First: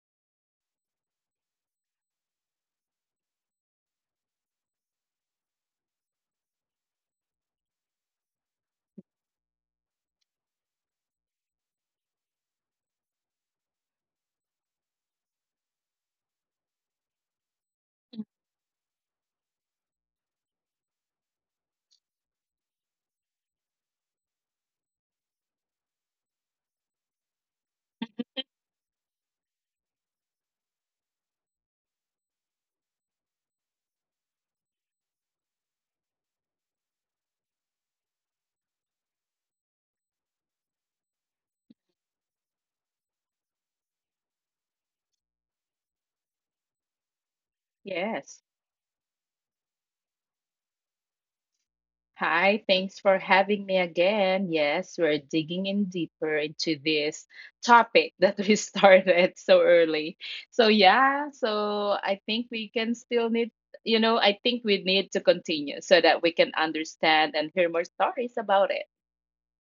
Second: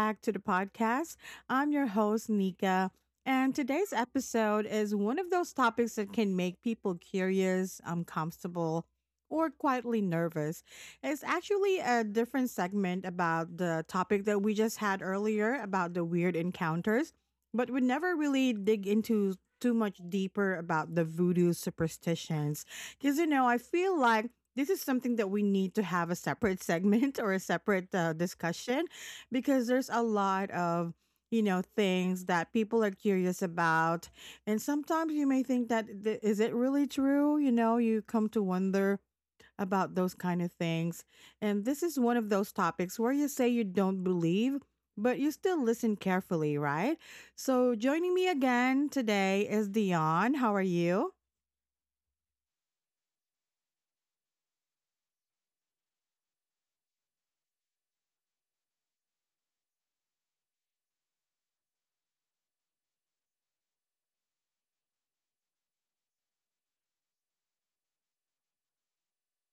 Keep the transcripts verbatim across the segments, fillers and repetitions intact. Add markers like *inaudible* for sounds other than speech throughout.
back to the podcast. I'm your host, Nika, and today's episode is one of those topics that can make people curious, uncomfortable, or quietly nervous. It's actually a different segment about the topic that we just had earlier about the weird encounters, but we never really dig into too much deeper about the voodoo superstitions because you know I feel like this is something that we need to have a separate segment *laughs* or a separate uh, discussion because there's a lot of you know things that people are curious about. And sometimes you may think that th- is it really true? You know you come to wonder about those kind of things. And this is one of those topics where you say you don't believe, but you still listen carefully, right? So joining me Yes. again today is Dion. How are you? Hi, thanks for having me again. Yes, we're digging in deeper into this topic that we *laughs* started so early. So, yeah, so I think we can still need, you know, I think we need to continue so that we can understand and hear more stories about it.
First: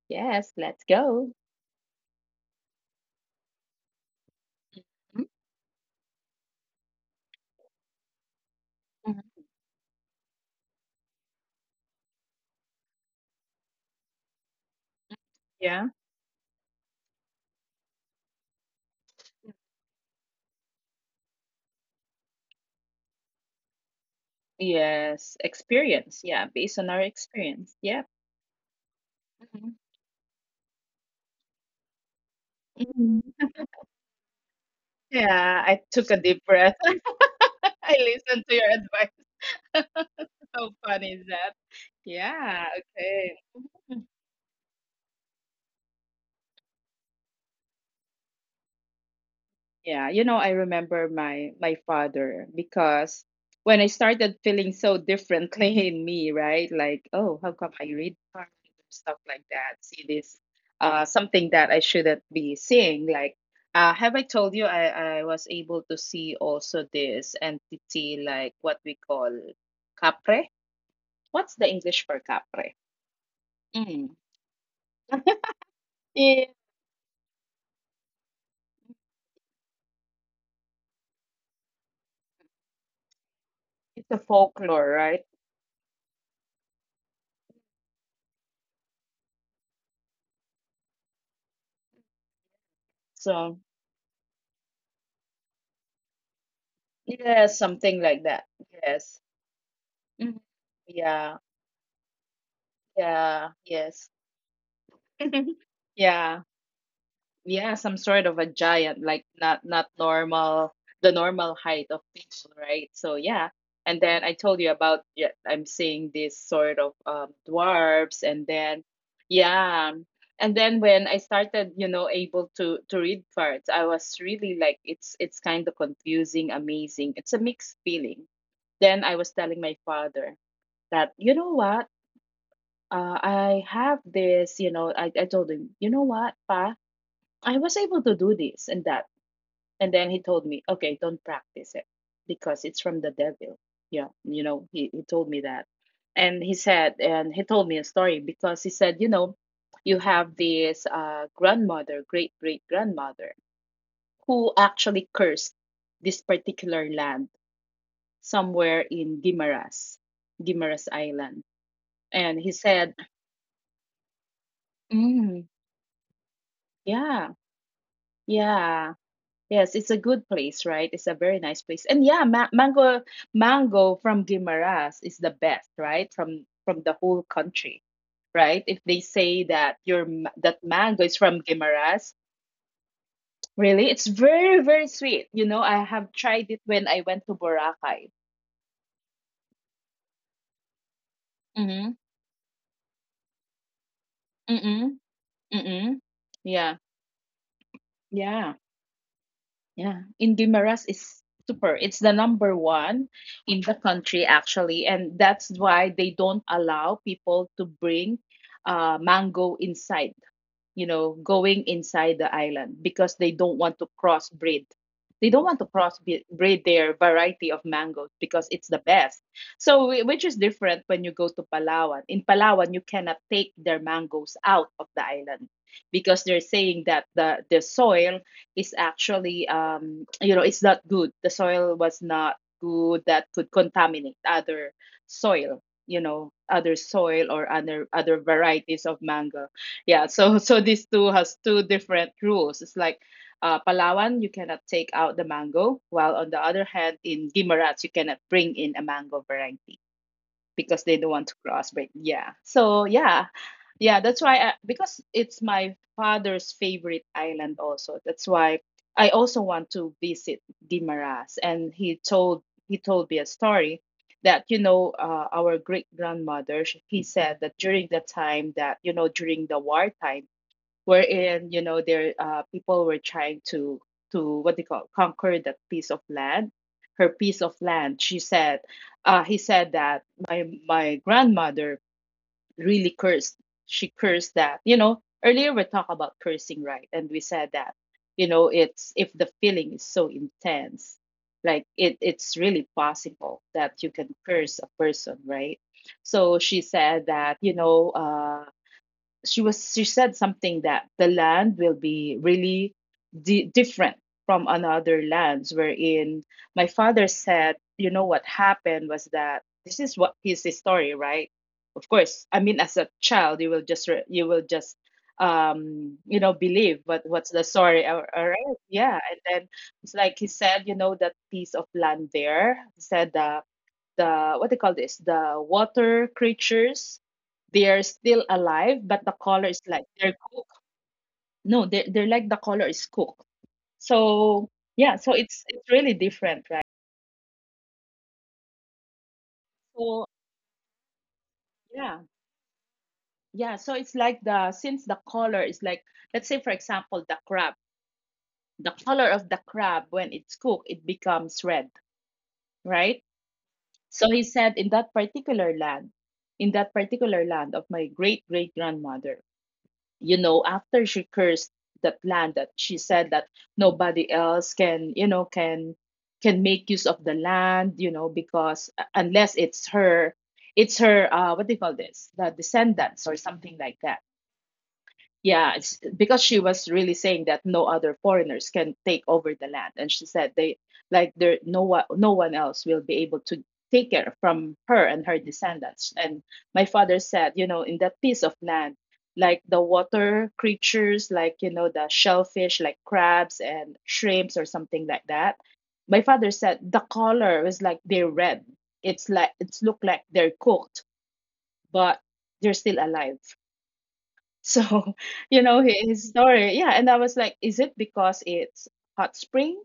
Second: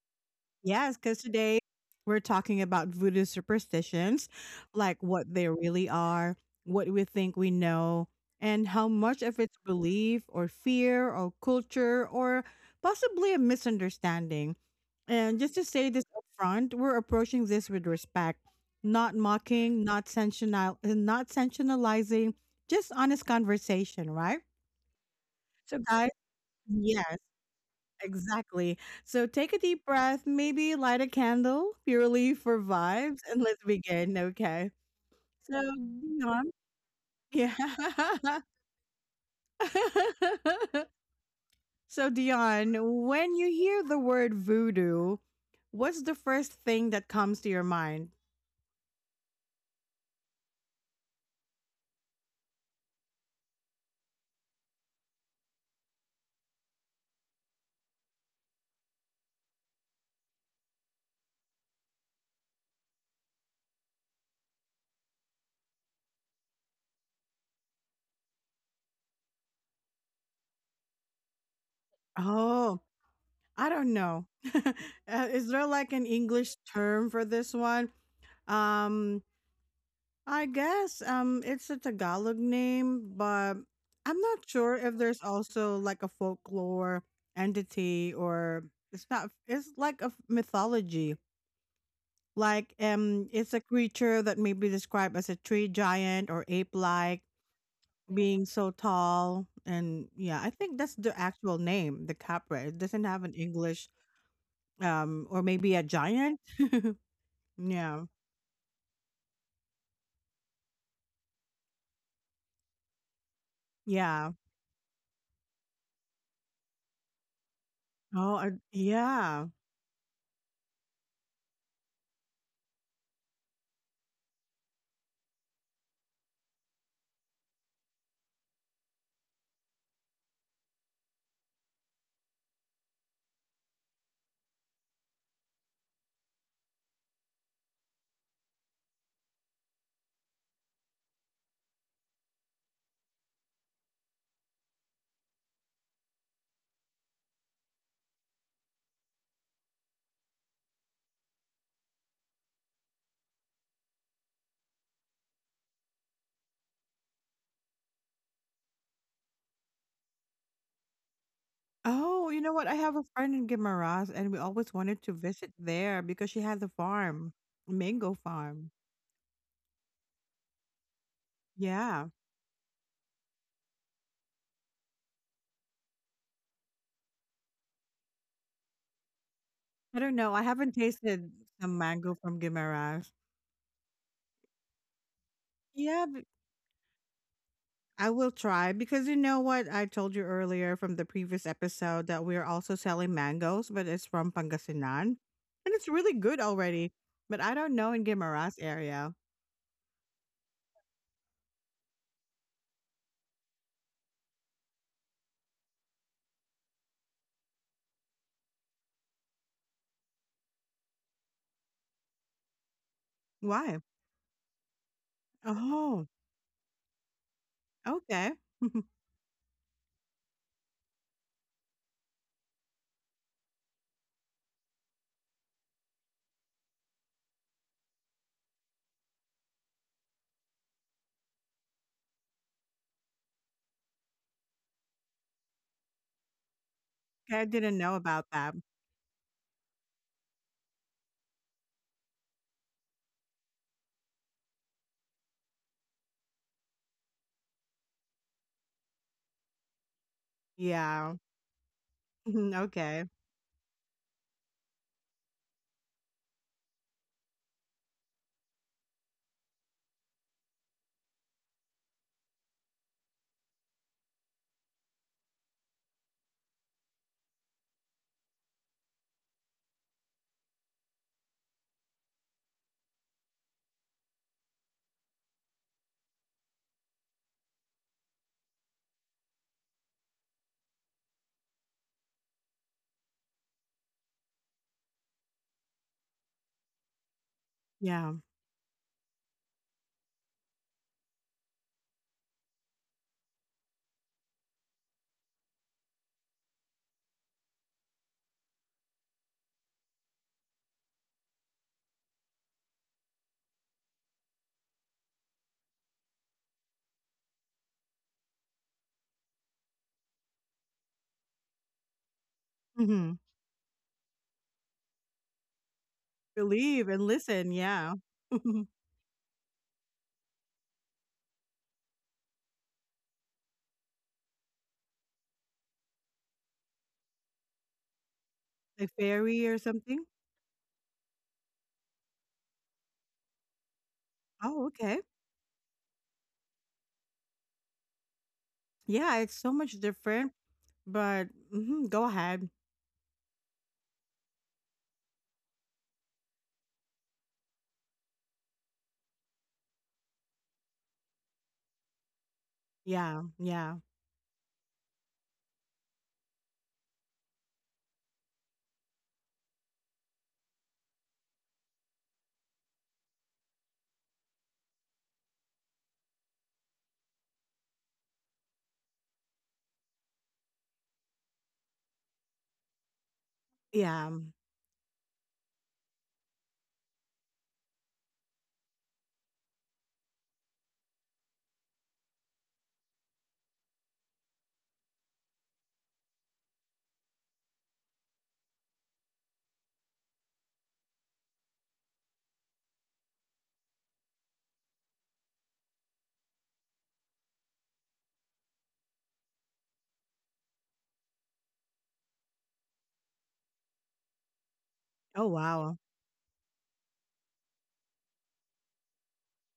Yes, let's Yes, because go. today we're talking about voodoo superstitions, like Mm, what they really are, what we think we know, and how much mhm. of it's belief or fear or culture or possibly a misunderstanding. And just to Yeah. say this up front, we're approaching this with respect, not mocking, not sensational, not sensationalizing, just honest conversation, right? Yes, So, guys, experience. Yeah, based on our yes. experience. Yeah. Exactly. So take a Mhm. deep breath, maybe light a candle purely for vibes, and Mhm. let's begin. Okay. So, Yeah, I took a deep Dion, breath. yeah. *laughs* I listened to your advice. *laughs* How *laughs* fun is that? So, Yeah, Dion, okay. when you hear the word voodoo, what's the first thing that comes to your mind? Yeah, you know, I remember my my father because when I started feeling so differently *laughs* in me, right? Like, oh, how come I read hard and stuff like that? See this uh something that I shouldn't be seeing. Like, uh have I told you I I was able to see also this entity like what we call capre? What's the English for capre? Oh, I don't Mm. know. *laughs* Uh, Is there like an It, English term for this one? Um, I guess um it's a Tagalog name, but it's a I'm not sure folklore, if right? there's also like a folklore entity or it's not it's like a f- mythology. Like um it's So, a creature that may be described as a tree giant or ape like yeah, something like that. being so Yes. tall, and Mhm. yeah, I think that's the Yeah. actual name, the capra. It doesn't have an Yeah. English Yes. um or *laughs* maybe a Yeah. giant. *laughs* Yeah, some Yeah. sort of a giant, like not not normal, the normal height of people, right? So yeah. And then I Yeah. told you about, yeah, I'm seeing this sort of um dwarfs, Oh, and a, then yeah. yeah. And then when I started, you know, able to to read parts, I was really like it's it's kind of confusing, amazing. It's a mixed feeling. Then I was telling my father that, you know what, uh, I have this, you know I, I told him, you know what, pa, I was able to do this and that. And then he told me, okay, don't practice it because it's from the devil. Yeah, you know he, he told me that. And he said, and he told me a story, because he said, you know you have this uh, grandmother, great great grandmother, who actually cursed this particular land somewhere in Gimaras, Gimaras Island. Oh, And you he know what? I said, have a friend in Guimaras, and we always wanted to visit there because she has a yeah, farm, a mango farm. yeah. Yes, it's a good place, right? It's a very nice place. And Yeah. yeah, ma mango mango from Guimaras is the best, right? From from the whole country, right? If they say that your I don't ma- know. I that haven't mango is from tasted some Guimaras, mango from Guimaras. really, it's very, very sweet. You know, I have Yeah, but tried it when I went to Boracay. I will try because you know what? I told you earlier from the previous Mm-hmm. episode that we're also selling mangoes, but it's from Mm-mm. Pangasinan. And it's Mm-mm. really good Yeah. already. But I don't know in Yeah. Guimaras area. Yeah, Indimaras is super. It's the number one in the country actually, and that's why they don't allow people to bring uh, mango inside, you know, going inside the island because they don't want to Why? crossbreed. They don't want to Oh, crossbreed their variety of mangoes okay. because it's *laughs* the best. So, whi- which is different when you go to Palawan. In Palawan, you cannot take their mangoes out of the island because they're saying that the, the soil is actually, um, you know, it's not good. The soil was not good, that could contaminate other soil, you know, other soil or Okay, I other didn't know other about that. varieties of mango. Yeah, so *laughs* so these two has two different rules. It's like, uh, Palawan, you cannot take out the mango, while on the other hand, in Guimaras, you cannot bring in a mango variety because they don't Yeah. want to cross breed. Yeah, *laughs* so Okay. yeah, yeah, that's why I, because it's my father's favorite island also. That's why I also want to visit Guimaras, and he told he told me a story that, you know uh, our great grandmother. sh- He said that during the time that, you know, during the wartime, wherein, you know there uh, people were trying to to what they call conquer that piece of land, her piece of land, she said, uh, he said that my my grandmother really cursed, she cursed that. You know, earlier we talked about cursing, right? And we said that, Yeah. you know it's, if the feeling is so intense, like it it's really possible that you can curse a person, right? So she said that, you know uh she was, she said something that the land will be really di- different from another lands, wherein my father said, you know, what happened was that this is what is his story, right? Of course, I mean, as a Mhm. child, you will just re- you will just um you know, believe Believe what, and what's the listen, story, yeah. all right? *laughs* Yeah. And then it's like he said, you know, that piece of land there, he said, uh the, what they call this, the water creatures, they are still alive, Like but the color fairy is or like something? they're cooked. No, they're, they're like the color is cooked. So Oh, yeah, okay. so it's it's really different, right? Yeah, it's so much So different, but mhm, yeah. go ahead. Yeah, so it's like, the since the color is like, let's say for example, the crab, the color of the crab when it's cooked, it becomes red, right? Yeah, yeah, So he said in that particular land, in that particular land of my great great grandmother, you know, after she cursed that land, that she said that nobody else can, you know, can, can make use of the land, you know, because uh, unless it's her, it's her uh what do you call this, the descendants or something like that. yeah. Yeah, it's because she was really saying that no other foreigners can take over the land, and she said, they like, there, no one, no one else will be able to take care from her and her descendants. And my father said, you know, in that piece of land, like the water creatures, like, you know, the shellfish, like crabs and shrimps or something like that. My father said the color was like they're red. It's like it's look like they're cooked, but they're still alive. So, *laughs* Oh, you know, wow. his story. Yeah. And I was like, is it because it's hot spring?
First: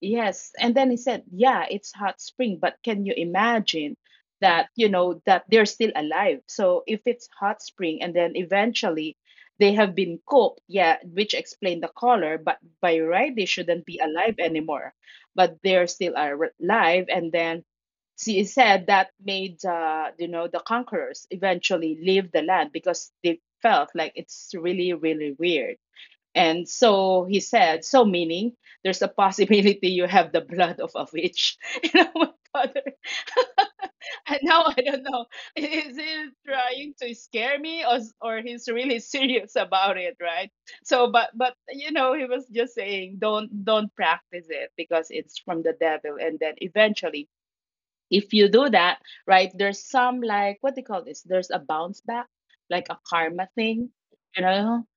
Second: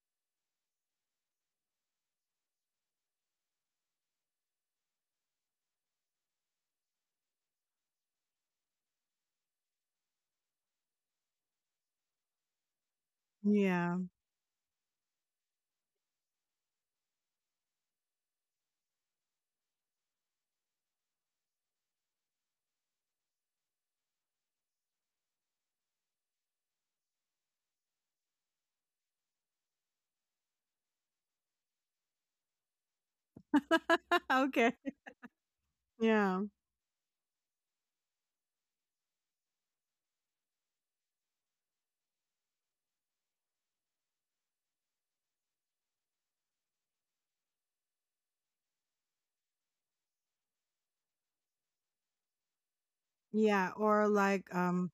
Yes. And then he said, yeah, it's hot spring, but can you imagine that, you know, that they're still alive? So if it's hot spring and then eventually they have been cooked, yeah, which explained the color, but by right, they shouldn't Yeah. be alive anymore. But they're still ar- alive. And then she said that made, uh, you know, the conquerors eventually leave the land because they felt like it's really, really weird. And so he said, so meaning there's a possibility you have the blood of a witch. *laughs* And I went, "Father," *laughs* and now Okay. I don't know. Is he Yeah, trying to scare me, or, or he's really *laughs* serious about it, right? So but but you know, he was just saying don't don't practice it because it's from the devil. And then eventually, if you do that, right, there's some, like what they call this, there's a bounce back, like a karma yeah. thing, Or you like, know? um,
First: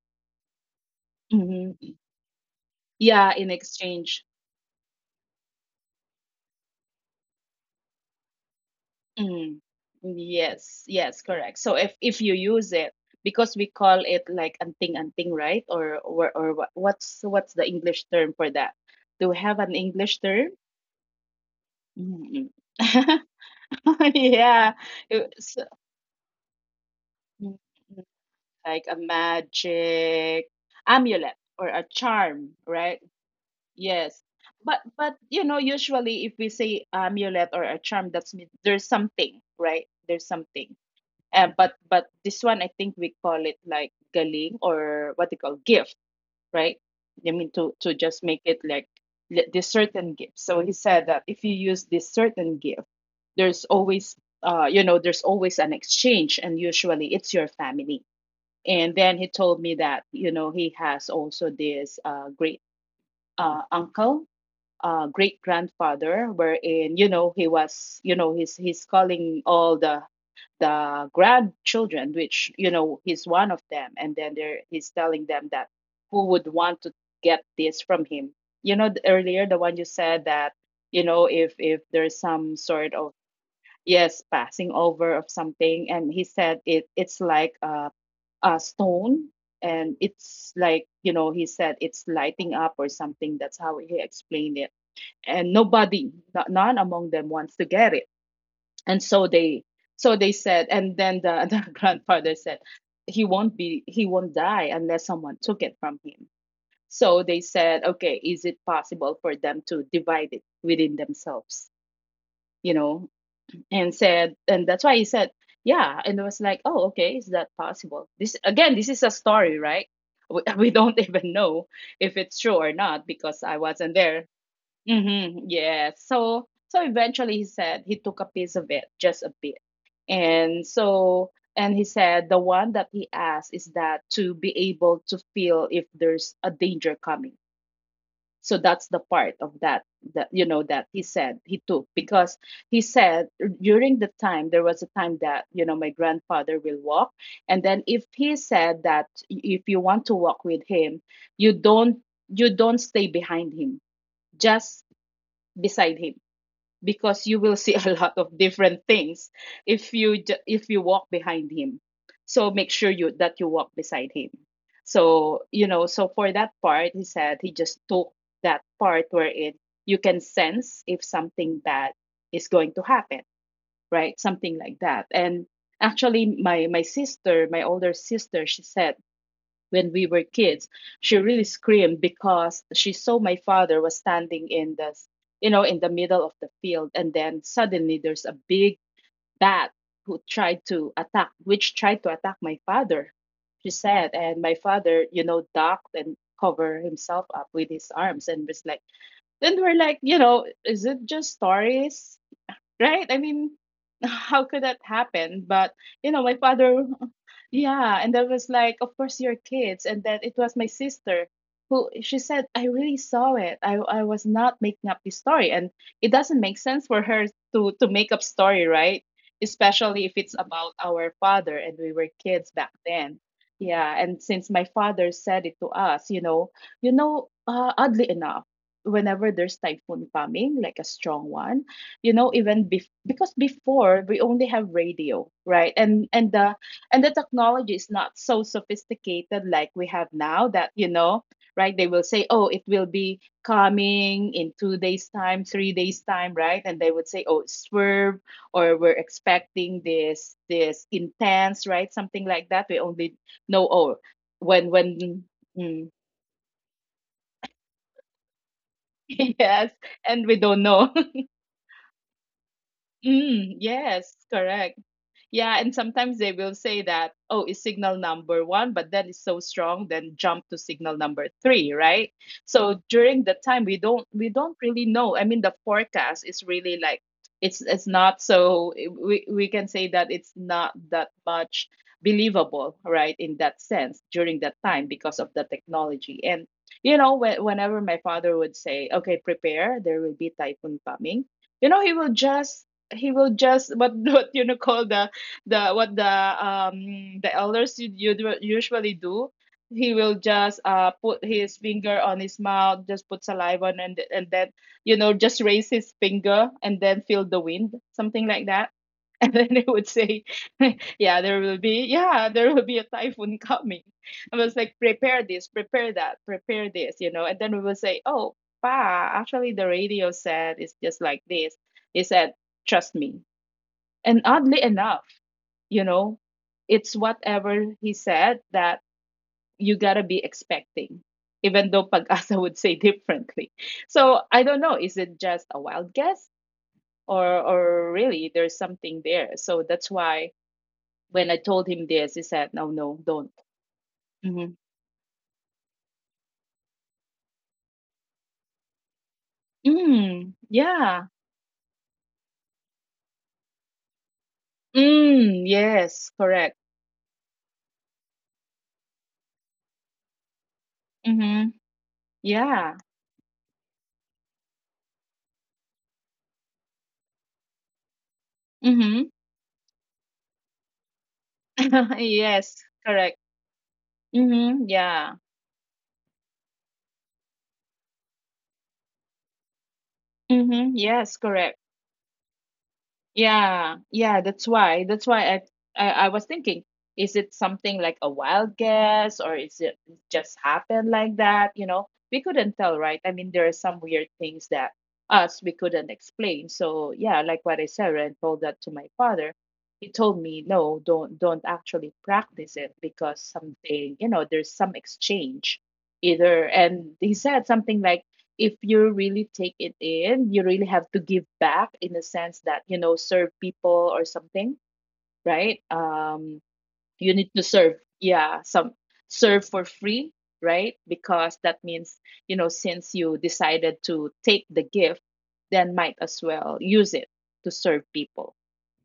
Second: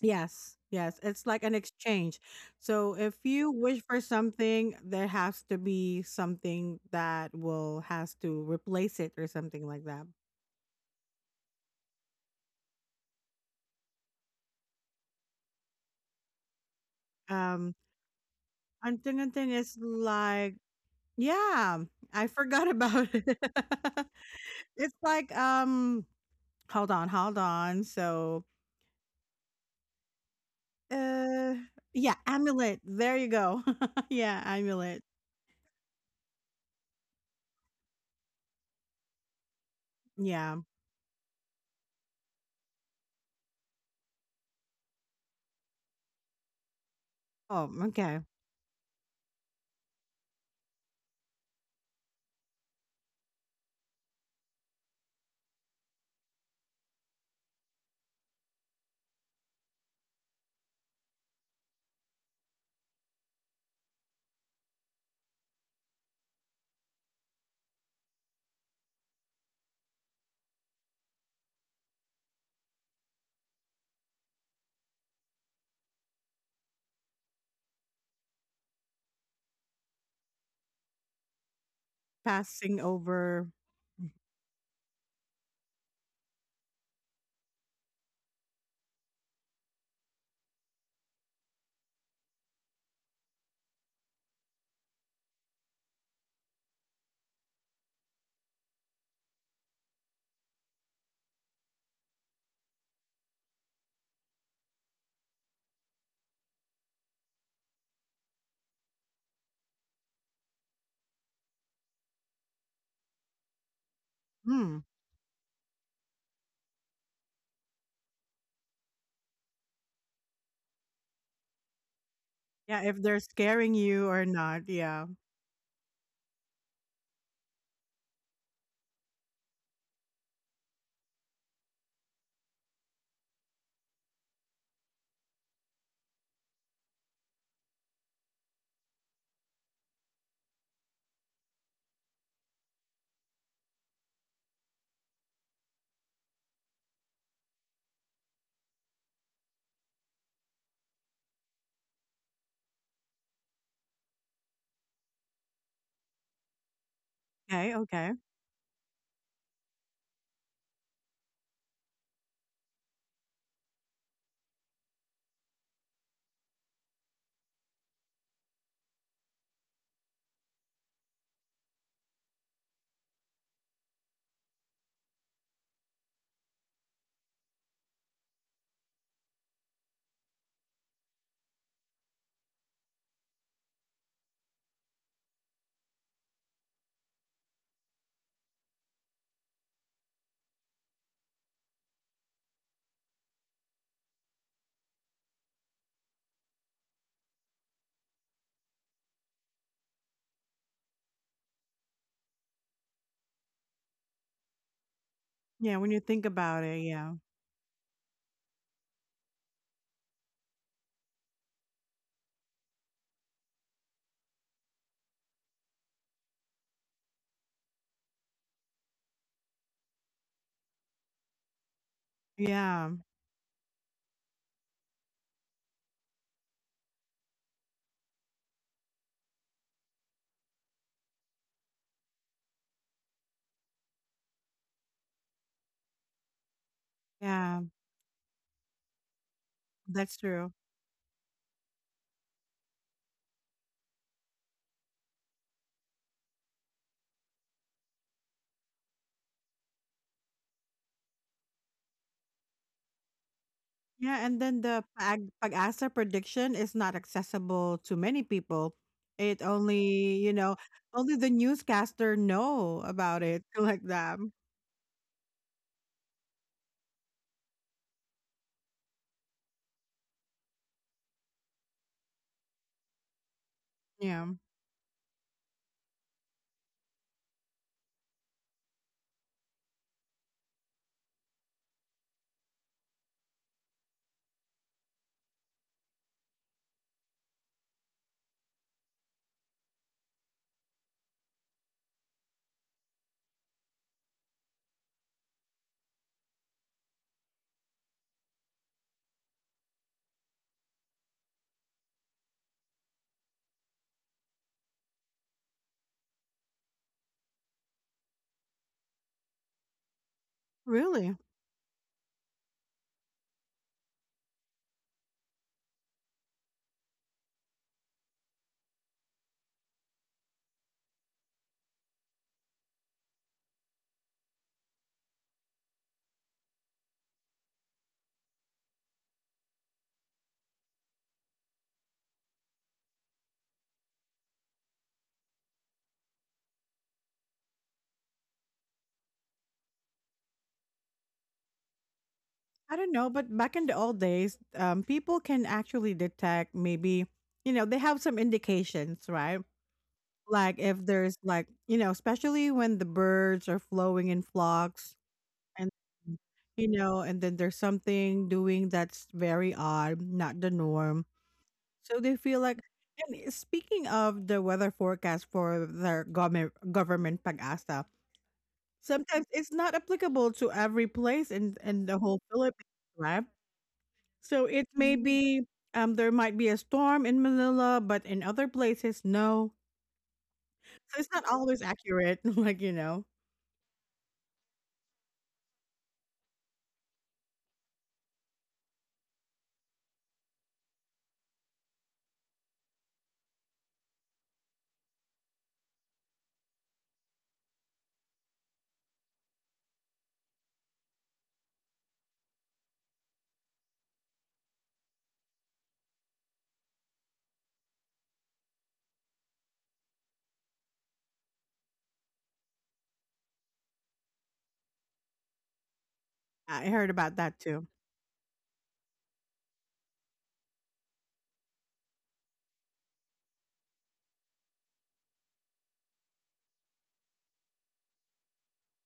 yes, yes. It's like an Mhm. exchange. So if Yeah, you in wish for exchange. something, there has to be something that will has to replace it or Mm. something like that. Yes, yes, correct. So if if you use it, because we call it like anting anting, right? Or or or what, what's what's the Um, English term for that? I'm thinking Do we thing have an is English term? like yeah, I *laughs* Mm. forgot about *laughs* it. *laughs* Yeah, It's like, it's, um hold on, hold mm, on. So, like a magic amulet uh or a yeah, charm, amulet. right? There you go. *laughs* Yes. Yeah, But amulet. but you know, usually if we say amulet or a charm, that's mean there's something, right? There's Yeah. something. Uh, but but this one, I think we call it like galing, or what they call gift, right? I mean, Oh, to to okay. just make it like li- this certain gift. So he said that if you use this certain gift, there's always uh you know, there's always an exchange, and usually it's your family. And then he told me that, you know, he has also this uh, great uh, uncle, uh, great grandfather, wherein, you know, he was, you know, he's he's calling all the the grandchildren, which, you know, he's one of them, and then there he's telling them that who would want to get this from him. You know, th- earlier, the one you said that, you know, if if there's some Passing sort of, over. yes, passing over of something. And he said it, it's like a, a stone, and it's like, you know, he said it's lighting up or something. That's how he explained it, and nobody, no- none among them wants to get it. And so they so they said, and then the, *laughs* the grandfather said, he won't be, he won't die unless someone took it from him. So they said, okay, is it possible for them to divide it within themselves, you know? And said, and Hmm. that's why he said, yeah. And it was like, oh, okay, is that possible. This again, this is a story, right? We, *laughs* we don't even know if it's true or Yeah, if not, they're because I scaring wasn't you or there. not. Yeah. Mhm, yes. So, so eventually, he said he took a piece of it, just a bit. And so, and he said the one that he asked is that to be able to feel if there's a danger coming. So that's the part of that that you know that he said he took because he said during the time there was a time that you know my grandfather will walk, and then if he said that if you want to walk with him, you don't you don't stay behind him, just beside him, because you will Okay, see *laughs* a okay. lot of different things if you ju- if you walk behind him. So make sure you that you walk beside him. So you know, so for that part he said he just took that part where it, you can sense if something bad is going to happen, right? Something like that. And actually my my sister, my older sister, she said when we were kids she really screamed because she saw my father was standing in the, you know, in the middle of the field, and then suddenly there's a big bat who tried to attack, which tried to attack my father, she said. And my father, you know, ducked and covered himself up with his arms and was like, then we're like, you know, is it just stories, right? I mean, *laughs* how could that happen? Yeah, But when you you think know, my about it, father, yeah. yeah, and that was like, of course, your kids, and then it was my sister who, she said, I really saw it. I I was not making up this story. And it doesn't make sense for her to to make up story, right? Especially if it's about our father and we were kids back Yeah. then. Yeah, and since my father said it to us, you know, you know, uh, oddly enough, whenever there's typhoon coming, like a strong one, you know, even bef- because before we only have radio, right? And and the, and the Yeah, technology is not so sophisticated like we have that's now true. that you know, right, they will say, oh, it will be coming in two days time, three days time, right? And they would say, oh, swerve, or we're expecting this this intense, right? Something like that. We only know, oh, Yeah, and then when the when pag- pag-asa mm, prediction is not accessible to many people. It *laughs* yes, only, and you we know, don't know. only the newscaster know *laughs* about it *laughs* Mm, like that. yes, correct. Yeah, and sometimes they will say that, oh, it's signal number one, but then it's so strong, then jump to signal number three, right? So during the time we don't Yeah, we don't really know. I mean, the forecast is really like, it's it's not so, we we can say that it's not that much believable, right? In that sense, during that time, because of the technology and. You know, when, whenever my father would say, "Okay, prepare, there will be typhoon coming," you know, he will just he will just what *laughs* what you know call the the what the um the elders u- u- usually do. He will just uh put his finger on his mouth, just put saliva on, and and then you know just raise his finger and then feel the wind, something like that. *laughs* And then they would say, *laughs* really. yeah, there will be, yeah, there will be a typhoon coming. I was like, prepare this, prepare that, prepare this, you know. And then we will say, oh, pa, actually the radio said it's just like this. He said, trust me. And oddly enough, you know, it's whatever he said that you gotta be expecting, even though Pagasa *laughs* would say differently. So I don't know, is it just a wild guess or or really there's something there? So that's why when I told him this, he said, no, I don't no, know, but don't. back in the old days, Mm-hmm. um, people can actually detect maybe, you know, they have some indications, right? Mm, Like if yeah. there's like, you know, especially when the birds are flowing in flocks, Mm, and yes, correct. you know, and then there's something doing that's very odd, not the norm. Mm-hmm. So they feel like, Yeah. and speaking of the weather forecast for their government government pag-asa, Mm-hmm. sometimes it's not applicable to every place in in the *laughs* whole Yes, Philippines, right? correct. So it Mm-hmm. may Yeah. be um there might be a storm in Manila, but in other places, no. Mm-hmm. So it's Yes, not always correct. accurate. *laughs* Like you know, Yeah, yeah, that's why. That's why I, I I was thinking, is it something like a wild guess, or is it just happened like that? You know, we couldn't tell, right? I mean, there are some weird things that us we couldn't explain. So yeah, like what I said, right, and told that to my father. He told me, no, don't don't actually practice it, because something, you know, there's some exchange either. And he said something like, if you really take it in, you really have to give back, in the sense that, you know, serve people or something, right? Um, I heard You about need that to too. serve, yeah, some, serve for free, right? Because that means, you know, since you decided to take the gift, then might as well use it to serve people,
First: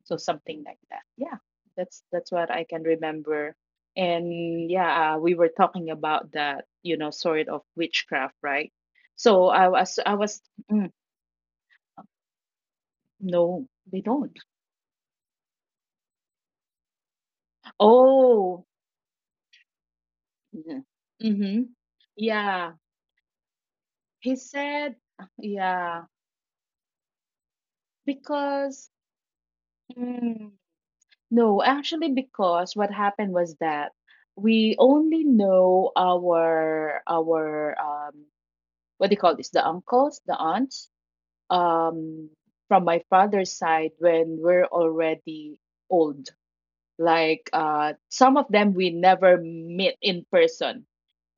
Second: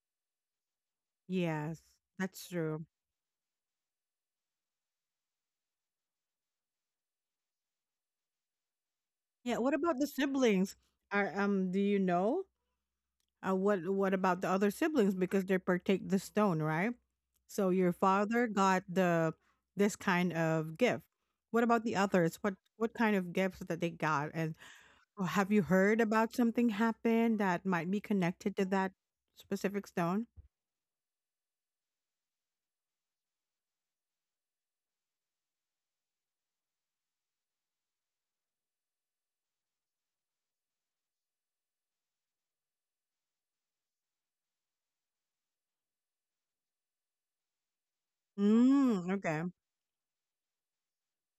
so something like that. Yeah, Yes, that's that's that's what I can true. remember. And yeah, uh, we were talking about that, you know, sort of witchcraft, right? So Yeah. i What was about the i was siblings? mm, Are um do you know. Uh, no What they what don't, about the other siblings because they partake the stone, right? So your father oh, got the this kind of mm-hmm. gift. Mm-hmm. What about the others? What yeah, What kind of gifts that they got? he And said, or have you heard yeah, about something happen that might be connected to because that specific stone? mm, no, actually because what happened was that we only know our our um what do you call this, the uncles, the aunts, um from my father's side when we're already old, like uh some of them we Mm, never okay. meet in person.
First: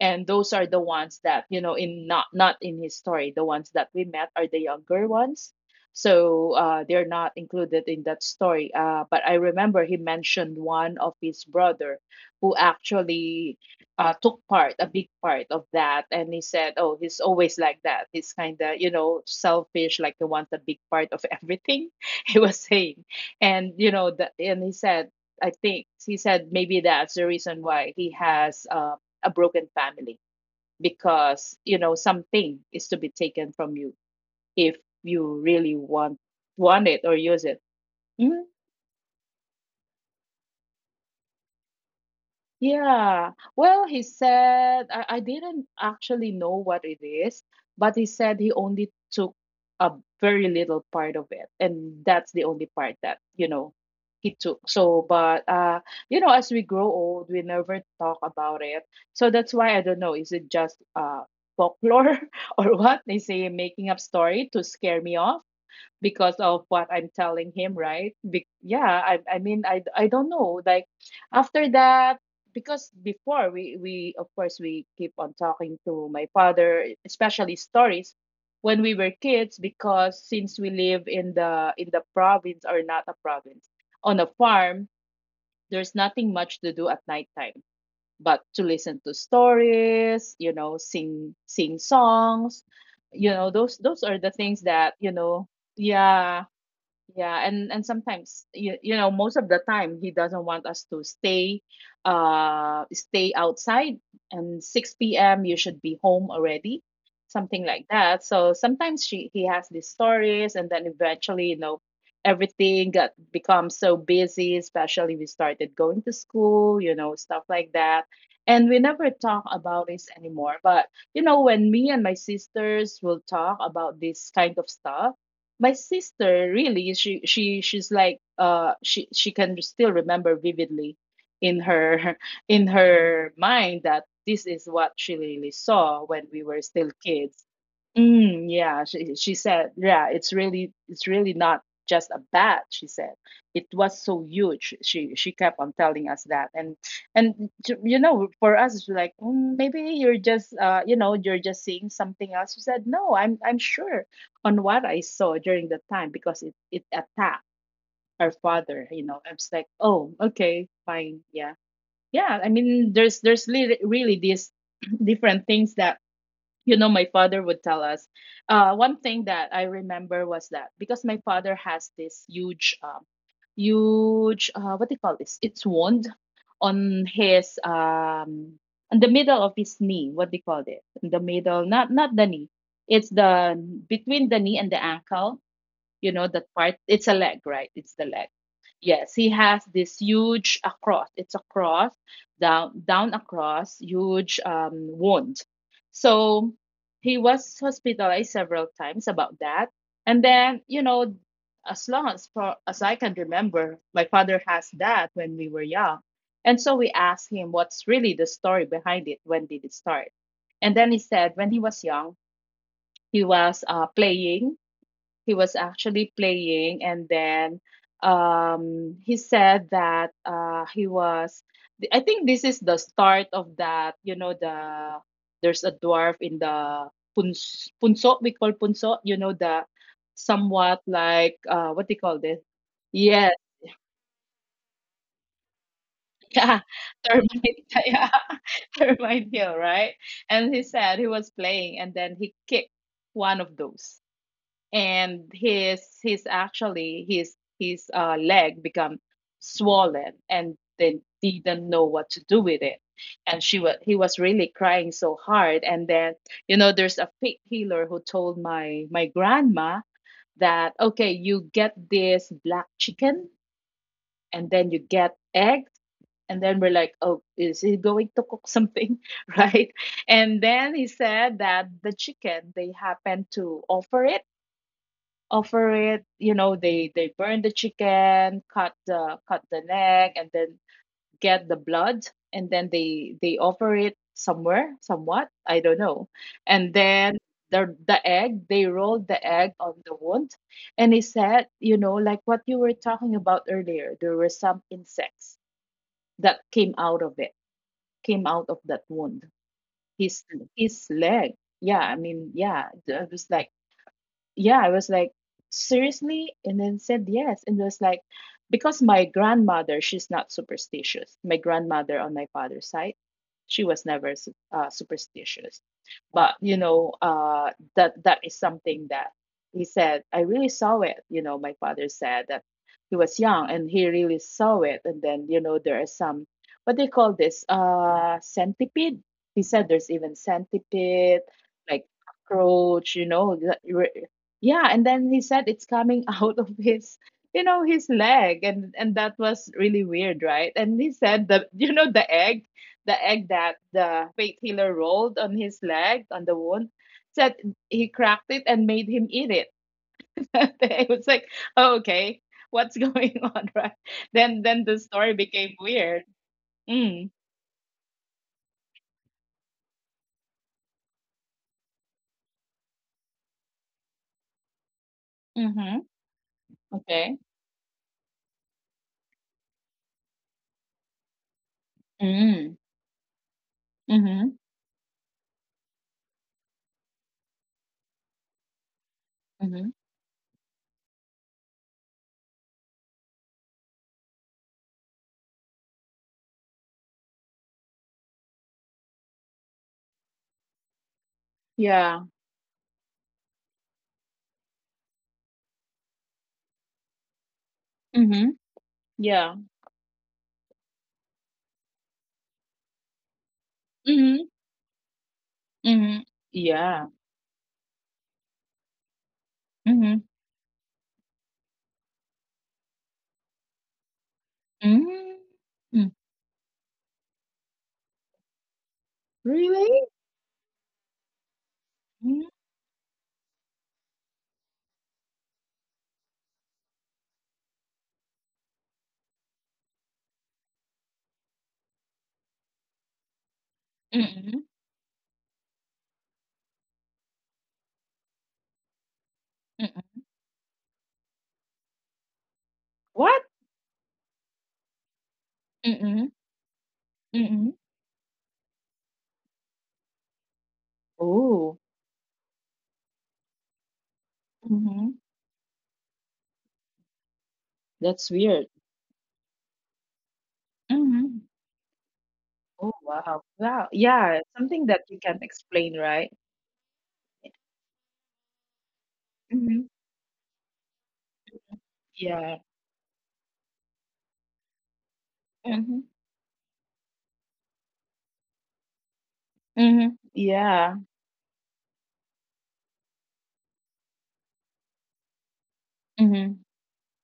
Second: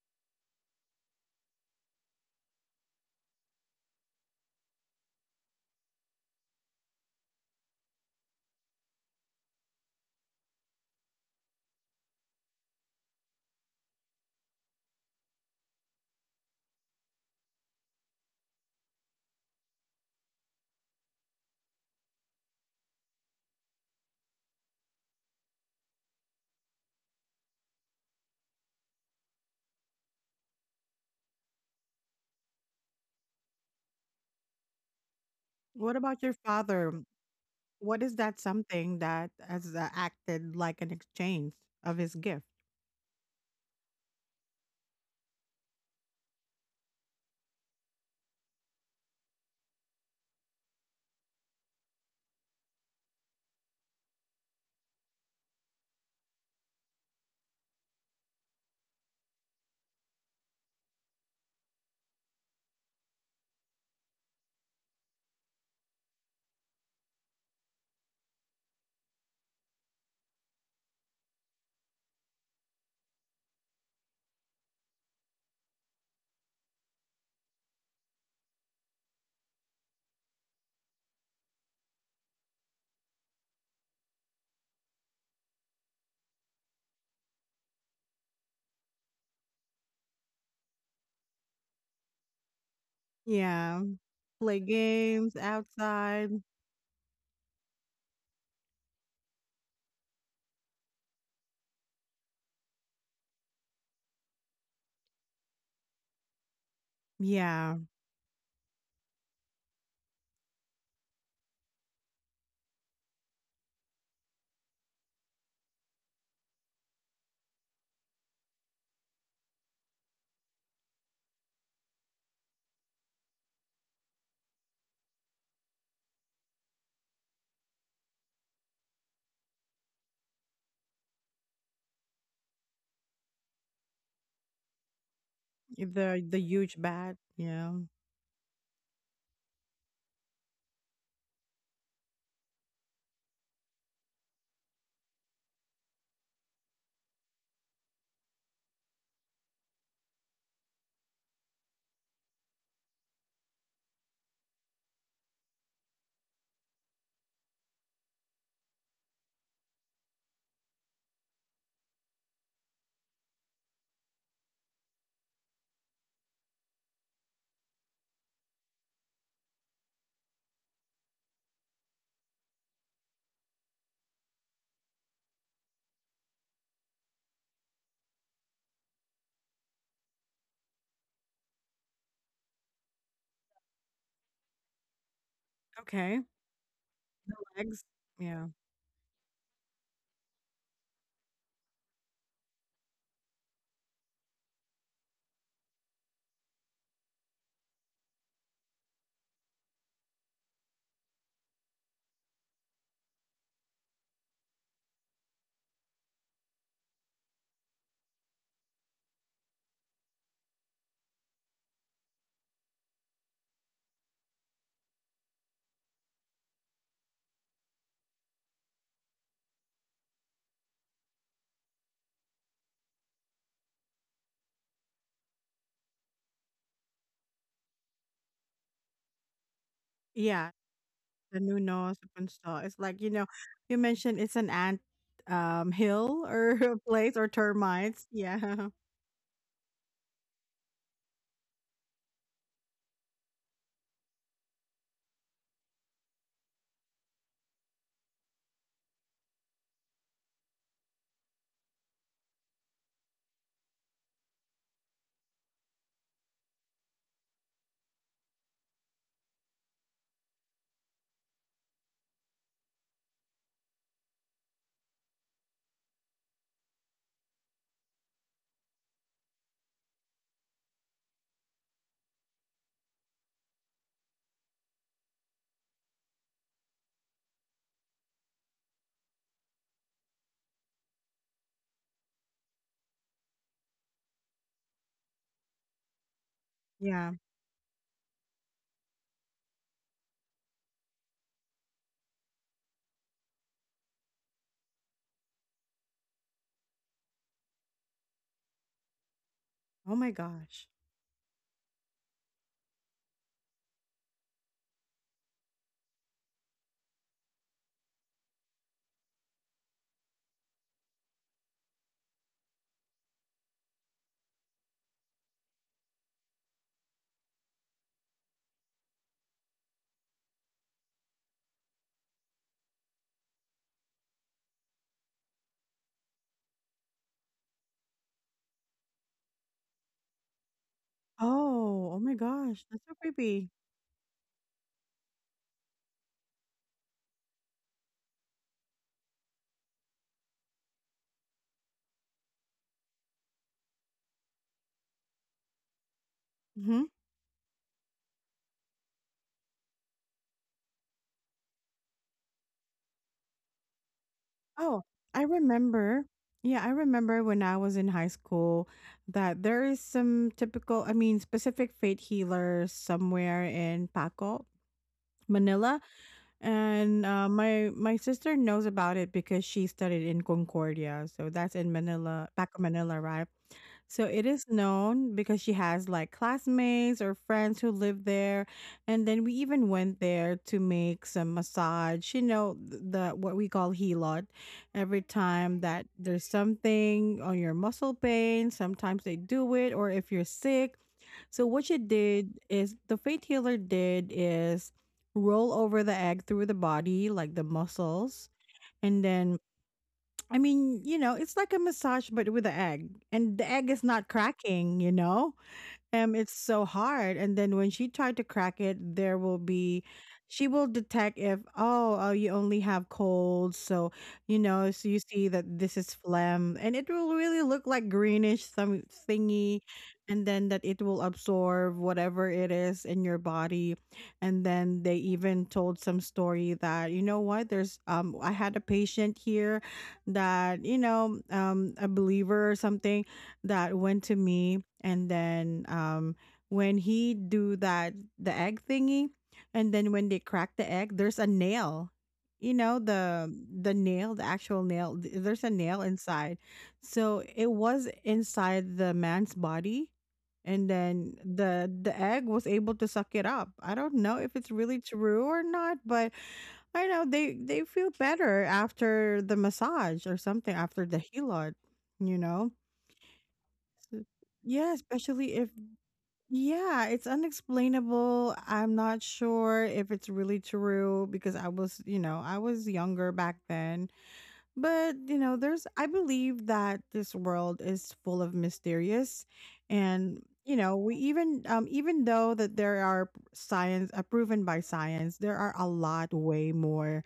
And those are the ones that you know in, not not in his story. The ones that we met are the younger ones. So uh, they're not included in that story. Uh, but I remember he mentioned one of his brother who actually uh, took part, a big part of that. And he said, oh, he's always like that, he's kind of, you know, selfish, like he wants a big part of everything, *laughs* he was saying. And you know the, and he said, I think he said maybe that's the reason why he has uh, a broken family, because you know, something is to be taken from you if you really What want about your want it father? or use it. What is that Mm, something that has uh, acted like an exchange of his gift? yeah. Well, he said, I, I didn't actually know what it is, but he said he only took a very little part of it, and that's the only part that, you know, he took. So, but uh, you know, as we grow old, we never talk about it. So that's why I don't know, is it just uh folklore *laughs* or what? They say making up story to scare me off because of what I'm telling him, right? Be- yeah, I I mean, I I don't know. Like after that, because before we we of course we keep on talking to my father, especially stories when we were kids, because since we live in the, in the province, or not a province, on a farm, there's nothing much to do at nighttime but to listen to stories, you know, sing sing songs, you know, those Yeah, those are the play things that you games know. outside. Yeah, yeah, and and sometimes you, you know, most of the time he doesn't want us to stay uh stay outside, and six p m you should be home already, something Yeah, like that. So sometimes she, he has these stories, and then eventually, you know, everything got becomes so busy, especially we started going to school, you know, stuff like that. And we never talk about this anymore. But you know, when me and my sisters will talk about this kind of stuff, my sister, really, she she she's like uh she she can still remember vividly in her *laughs* in her mind that this is what she really saw the when the we were huge still bat. kids. Yeah. Mm, yeah, she, she said, yeah, it's really, it's really not just a bat, she said. It was so huge, she she kept on telling us that. and and t- you know, for us it's like, "Mm, maybe you're just uh you know, you're just seeing something else." She said, no, i'm I'm sure on what I saw during the time, because it, it attacked her father. You know, I was like, oh, okay, fine, yeah, yeah. I mean, there's there's really, really these *clears throat* different things that you know my father would tell us. Uh, one thing that I remember was that, because my father has this huge, um, huge, uh, what do you call this? It's wound on his um on the middle of his knee. What do you call it? In the middle, not not the knee. It's the between the knee and the ankle, you Okay. know, that part. It's a leg, right? Legs. It's the leg. Yeah. Yes, he has this huge across, it's a cross down down across, huge, um, wound. So he was hospitalized several times about that. And then, you know, as long as for, as I can remember, my father has that. When we were young, and so we asked him what's really the story behind it, when did it start. And then he said when he was young, he was uh, playing. He was actually playing, and then um he said that uh he was, I think this is the start of that. You know, the there's a dwarf in the puns, punso, we call punso, you know, the Yeah. somewhat like, The new uh what do nose you call open this? saw. It's like you know, Yeah. you mentioned it's an ant um hill *laughs* Yeah, or *laughs* place or termite. *laughs* termites. Yeah. Yeah. *laughs* *laughs* Termite hill, right? And he said he was playing, and then he kicked one of those, and his his actually his his uh, leg become swollen, and then didn't know what to do with it. And she was he was really crying so hard. And then, you know, there's a pig healer who told my my grandma that okay, you get this black chicken, and then you get eggs. And then we're like, oh, is he going to cook something? *laughs* Right? And then he said that the chicken, they happened to offer it offer it. You know, they they burn the chicken, cut the cut the neck, and then get the blood. And then they they offer it somewhere, somewhat, I don't know. And Yeah. then the the egg, they rolled the egg on the wound. And he said, you know, like what you were talking about earlier, there were some insects that came out of it, came out of that wound. Oh my his gosh. his leg. Yeah. i mean yeah i was like yeah, I was like, seriously? And then said yes. And was like, because my grandmother, she's not superstitious. My grandmother on my father's side, she was never su- uh, superstitious. But you know, uh, that that is something that he said. I really saw it. You know, my father said that he was young and he really saw it. And then, you know, there are some, what they call this, uh centipede. He said there's even centipede, like Oh. Oh my gosh. That's so cockroach, you know, creepy. that re- yeah. And then he said it's coming *laughs* out of his, you know, his leg. And and that was really weird, right? And he said the, *laughs* you know, the egg, the egg that the fake healer rolled on his leg on the wound, Mm-hmm. said he cracked it and made him eat it. *laughs* It was like, oh, okay, what's going *laughs* on, right? Then then the Oh, story I became weird. remember. Yeah, I Mm, remember when I was in high school that there is some typical, I mean, specific fate healers somewhere in Paco, mm-hmm. Manila, and Okay. uh, my my sister knows about it because she studied in Concordia, so that's in Manila, Paco, Mm, Manila, right? So it mm-hmm. is known because she has like classmates or friends who live there, and then we even Mm-hmm. went there to make some massage. You know th- the what we call helot. Every time that there's something on your muscle pain, sometimes they do it, or if you're sick. So what she Yeah. did is the faith healer did is roll over the egg through the body, like the muscles, Mm-hmm. and then Yeah. I mean, you know, it's like a massage, but with an egg, and the egg is not Mm-hmm. cracking, you know? Mm-hmm. um it's so Yeah. hard, and then when she tried to crack it, there will be Mm-hmm. she will detect if, oh, oh, you only have colds, so you know so you Hmm. see that this hmm. is phlegm, and it will really look like greenish some thingy. Really? And then that it will absorb Hmm. whatever it is in your body. And then they even told some story that you know what, there's um I had a patient here that you know um a believer or something that went to mm, me. And then um when he do that, the egg thingy, and then mm. when they crack the egg, there's a nail, you know What? the the nail, the actual nail, th- there's a nail Mm, inside. So it mm. was inside the man's body, and then Oh. the the egg was able to suck it up. I don't know if it's really Mhm. true or not, but I know they they feel That's better weird. after the massage or something after the Mhm. helot you know Oh, wow. Wow. so Yeah, something yeah, that you can't especially if explain, right? yeah, it's unexplainable. I'm not sure Mhm. if it's really true because I was, you know, I Yeah. was younger back then. But, you know, there's Mhm. I believe that this world is full of mysterious. Mhm. And you Yeah. know, we even um even though that there are science uh, proven by science, there are a lot Mhm. way more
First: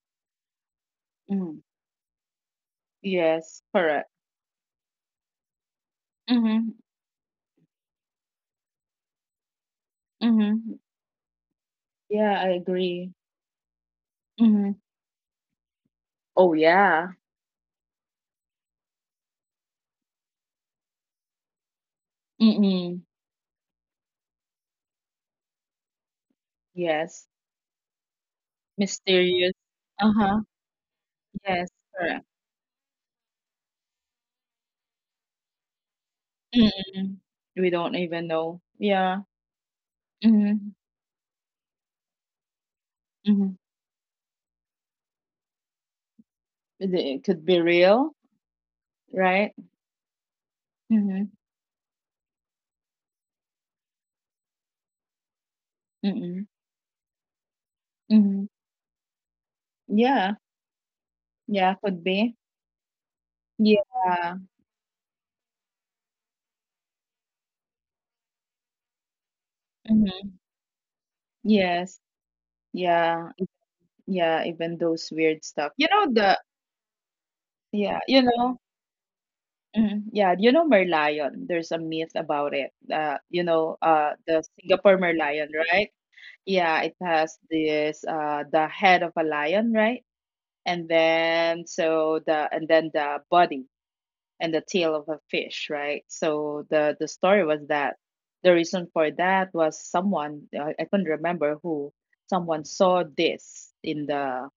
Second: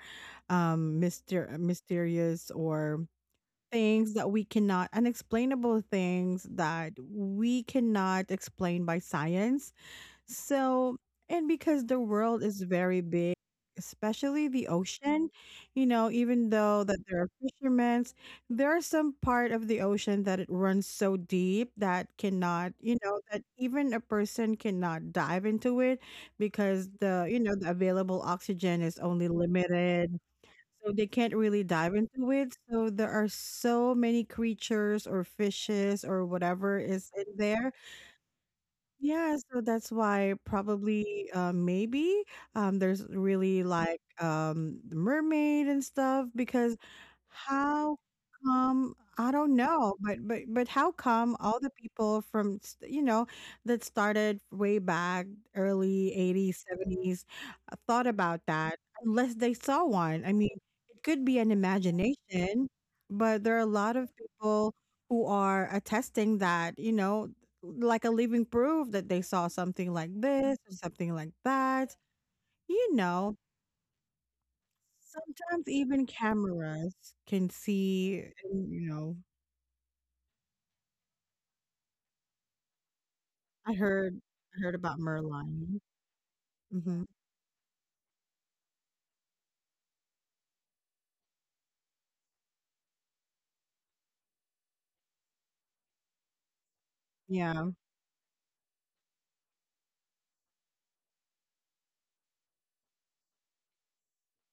um myster- Mhm. mysterious or Yes, correct. things that we cannot, unexplainable things Mhm. that we cannot explain by science. Mhm. So, and because the Yeah, world I is very agree. big, especially the Mhm. ocean, you know, even Oh, though that yeah. there are fishermen, there are some part of the ocean that it runs so deep that cannot, Mm. you know, that even a person cannot dive into it because Yes. the, you know, the available oxygen is only Mysterious. limited, Uh-huh. so they can't Yes, really dive correct. into it. So there are so many creatures or fishes or whatever is Mm. in We there, don't even know. Yeah. yeah, so that's why Mhm. probably uh, maybe um, there's Mhm. really like um, the mermaid and stuff because It it could be how real, come I right? don't know, but but but how Mhm. come all the people from s- you know that started way back early Mhm. eighties, seventies uh, thought about Mhm. that unless they saw one. Yeah. I mean, it could be an Yeah, could be. imagination, but there are a lot of Yeah. people who are attesting that you know like a living proof that they saw something like Mhm. this or something like Yes. that. You Yeah. know, e- Yeah, even those weird stuff. sometimes You know even the, cameras can yeah, you see. know. And, You know, Mhm. Yeah, you know Merlion. There's a myth about it. Uh, you know, I uh heard the I heard Singapore about Merlion, Merlin. right? Yeah, it Hmm. has this uh the head of a lion, right? And then so the and then the body and the tail of a fish, right? So the the story was Yeah, that the reason for that was someone, uh, I couldn't remember who, someone saw this in the,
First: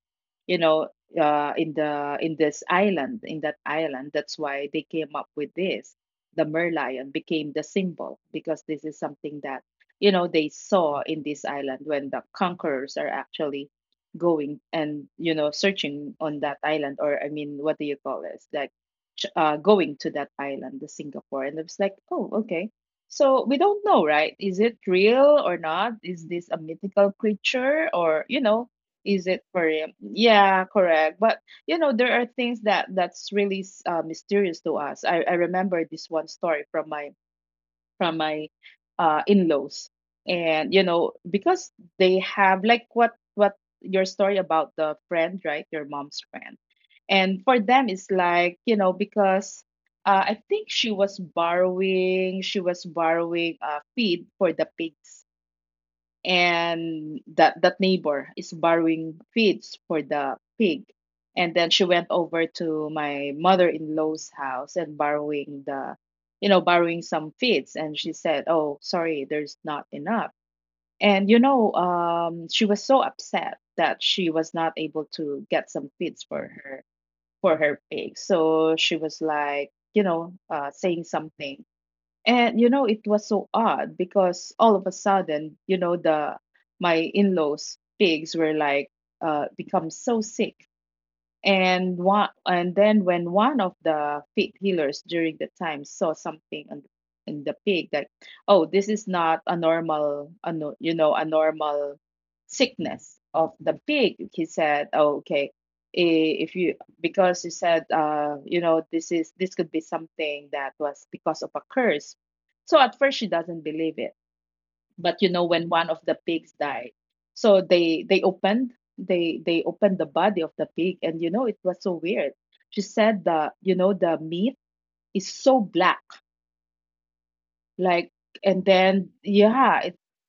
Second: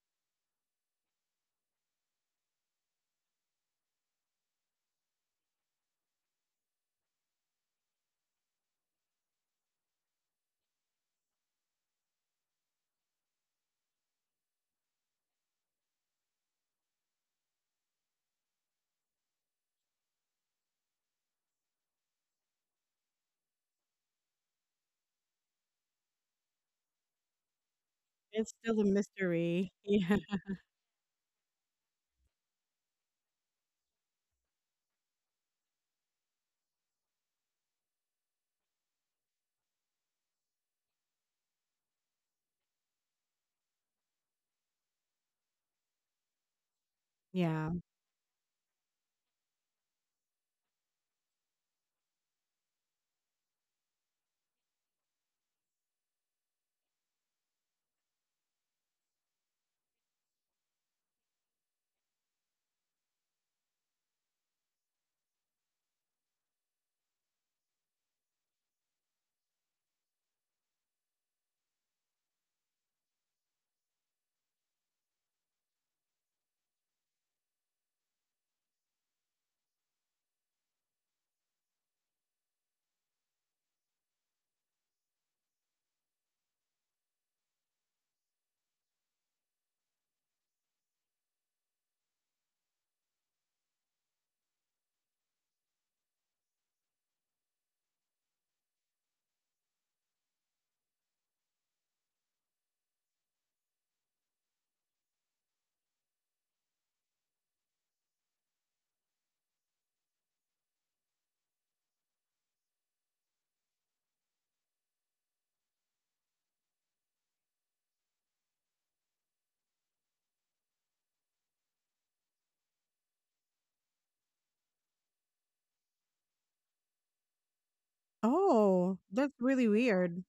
you know, uh, in the, in this island, in that island, that's why they came up with this. The merlion became the symbol because this is something that, you know, they saw in this island when the conquerors are actually going and, you know, searching on that island. Or I mean, what do you call this, like ch- uh, going to that island, the Singapore. And it's like, oh, okay, so we don't know, right? Is it real or not? Is this a mythical creature, or, you it's know, still a is it for mystery. *laughs* him? Yeah, Yeah, correct. But you know, there are things that that's really, uh, mysterious to us. I, I remember this one story from my, from my, uh, in-laws. And you know, because they have like, what what your story about the friend, right? Your mom's friend. And for yeah. them it's like, you know, because, Uh, I think she was borrowing. She was borrowing uh, feed for the pigs. And that that neighbor is borrowing feeds for the pig. And then she went over to my mother-in-law's house and borrowing the, you know, borrowing some feeds, and she said, oh, sorry, there's not enough. And you know, um she was so upset that she was not able to get some feeds for her, for her pig. So she was like, you know, uh saying something. And you know, it was so odd because all of a sudden, you know, the, my in-laws pigs were like, uh become so sick. And one, and then when one of the faith healers during the time saw something on, in the pig, like, oh, this is not a normal, a no, you know, a normal sickness of the pig. He said, oh, okay, i- if you, because he said, uh, you know, this is, this could be something that was because of a curse. So at first she doesn't believe it. But you know, when one of the pigs died, so they they opened, they they opened the body of the pig, and you know, it was so weird. She said the, you know, the meat is so black, like, and Oh, then that's really yeah. weird.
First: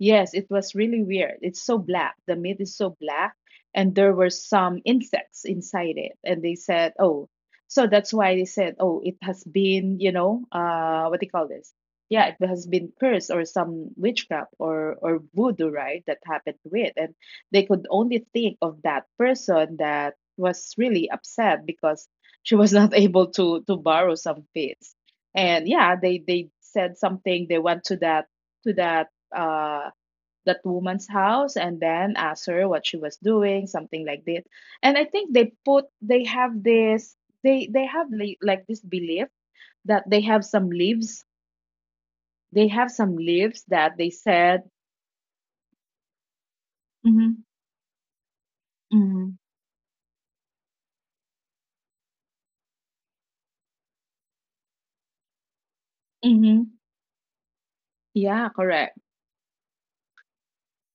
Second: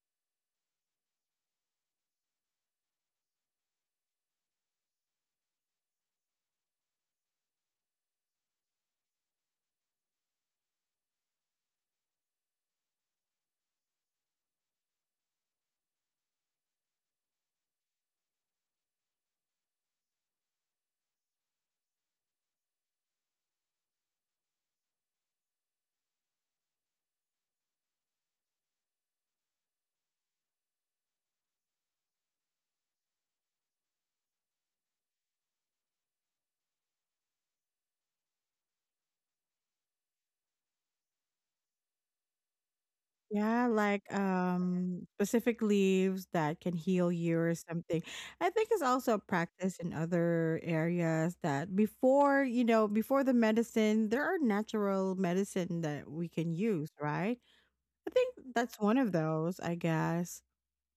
Yes, it was really weird. It's so black. The meat is so black, and there were some insects inside it. And they said, oh, so that's why they said, oh, it has been, you know, uh, what do you call this? Yeah, it has been cursed, or some witchcraft, or or voodoo, right? That happened to it. And they could only think of that person that was really upset because she was not *laughs* able to to borrow some fees. And yeah, they they said something. They went to that, to that, uh that woman's house, and then ask her what she was doing something like this. And I think they put, they have this, they they have li- like this belief that they have some leaves, they have some Yeah, leaves that like they said, um specific leaves that can heal mm-hmm. you or something. I think it's also a Mm-hmm. practice in other areas that before, you know, before the medicine, there are natural medicine that we can Mm-hmm. use, right? I think Yeah, that's one correct. of those, I guess.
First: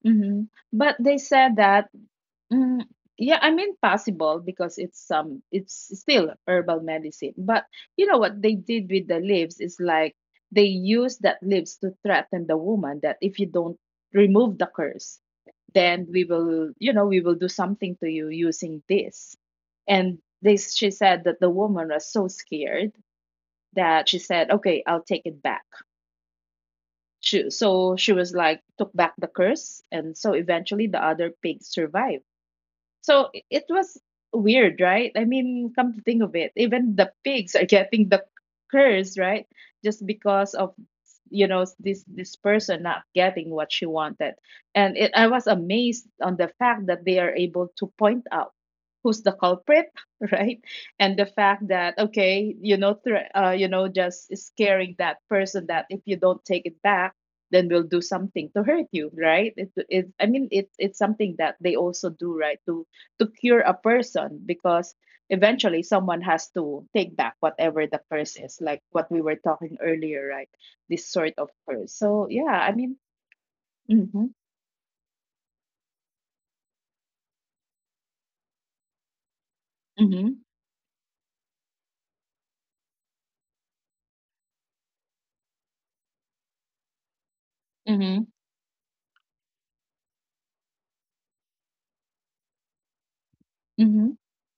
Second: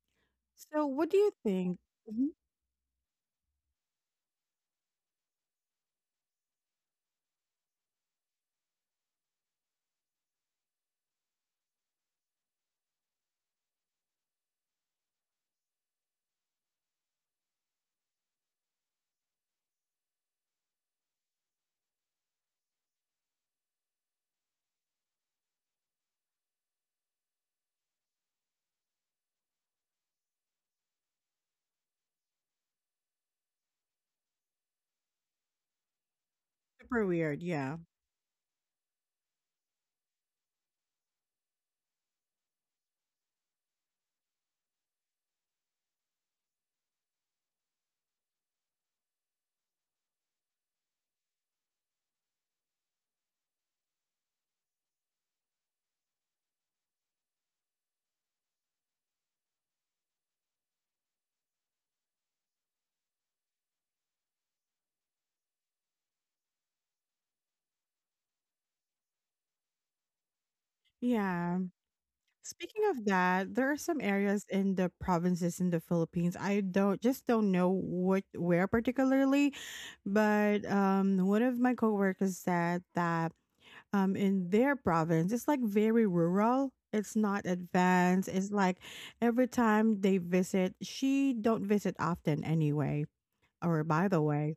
Mm-hmm. So But what they do you said think? that, Mhm. mm, yeah, I mean possible because it's um it's still herbal medicine. But you know what they did with the leaves is like, they use that leaves to threaten the woman that if you don't remove the curse, then we will, you know, we will do something to you using this. And this, she said that the woman was so scared that she said, okay, I'll take it back. She, so she was like, took back the curse. And so eventually the other pigs survived. So i- it was weird, right? I mean, come to think of it, even Super the weird, pigs are yeah. getting the curse, right? Just because of, you know, this this person not getting what she wanted. And it, I was amazed on the fact that they are able to point out who's the culprit, *laughs* right? And the fact that okay, you know, thre- uh, you know, just scaring that person that if you don't take it back, then we'll do something to hurt you, right? it, it I mean it, it's something that they also do, right? To to cure a person, because eventually someone has to take back whatever the curse is, like what we were talking earlier, right? This sort of Yeah. curse. So yeah, I Speaking mean, of that, there are some mm-hmm. areas in the provinces in the Philippines. I don't just don't know what where particularly, Mm-hmm. but um, one of my coworkers said that um, in their province, it's like very rural. It's not Mm-hmm. advanced. It's like every time they visit, she don't visit often anyway. Or by Mm-hmm. the way,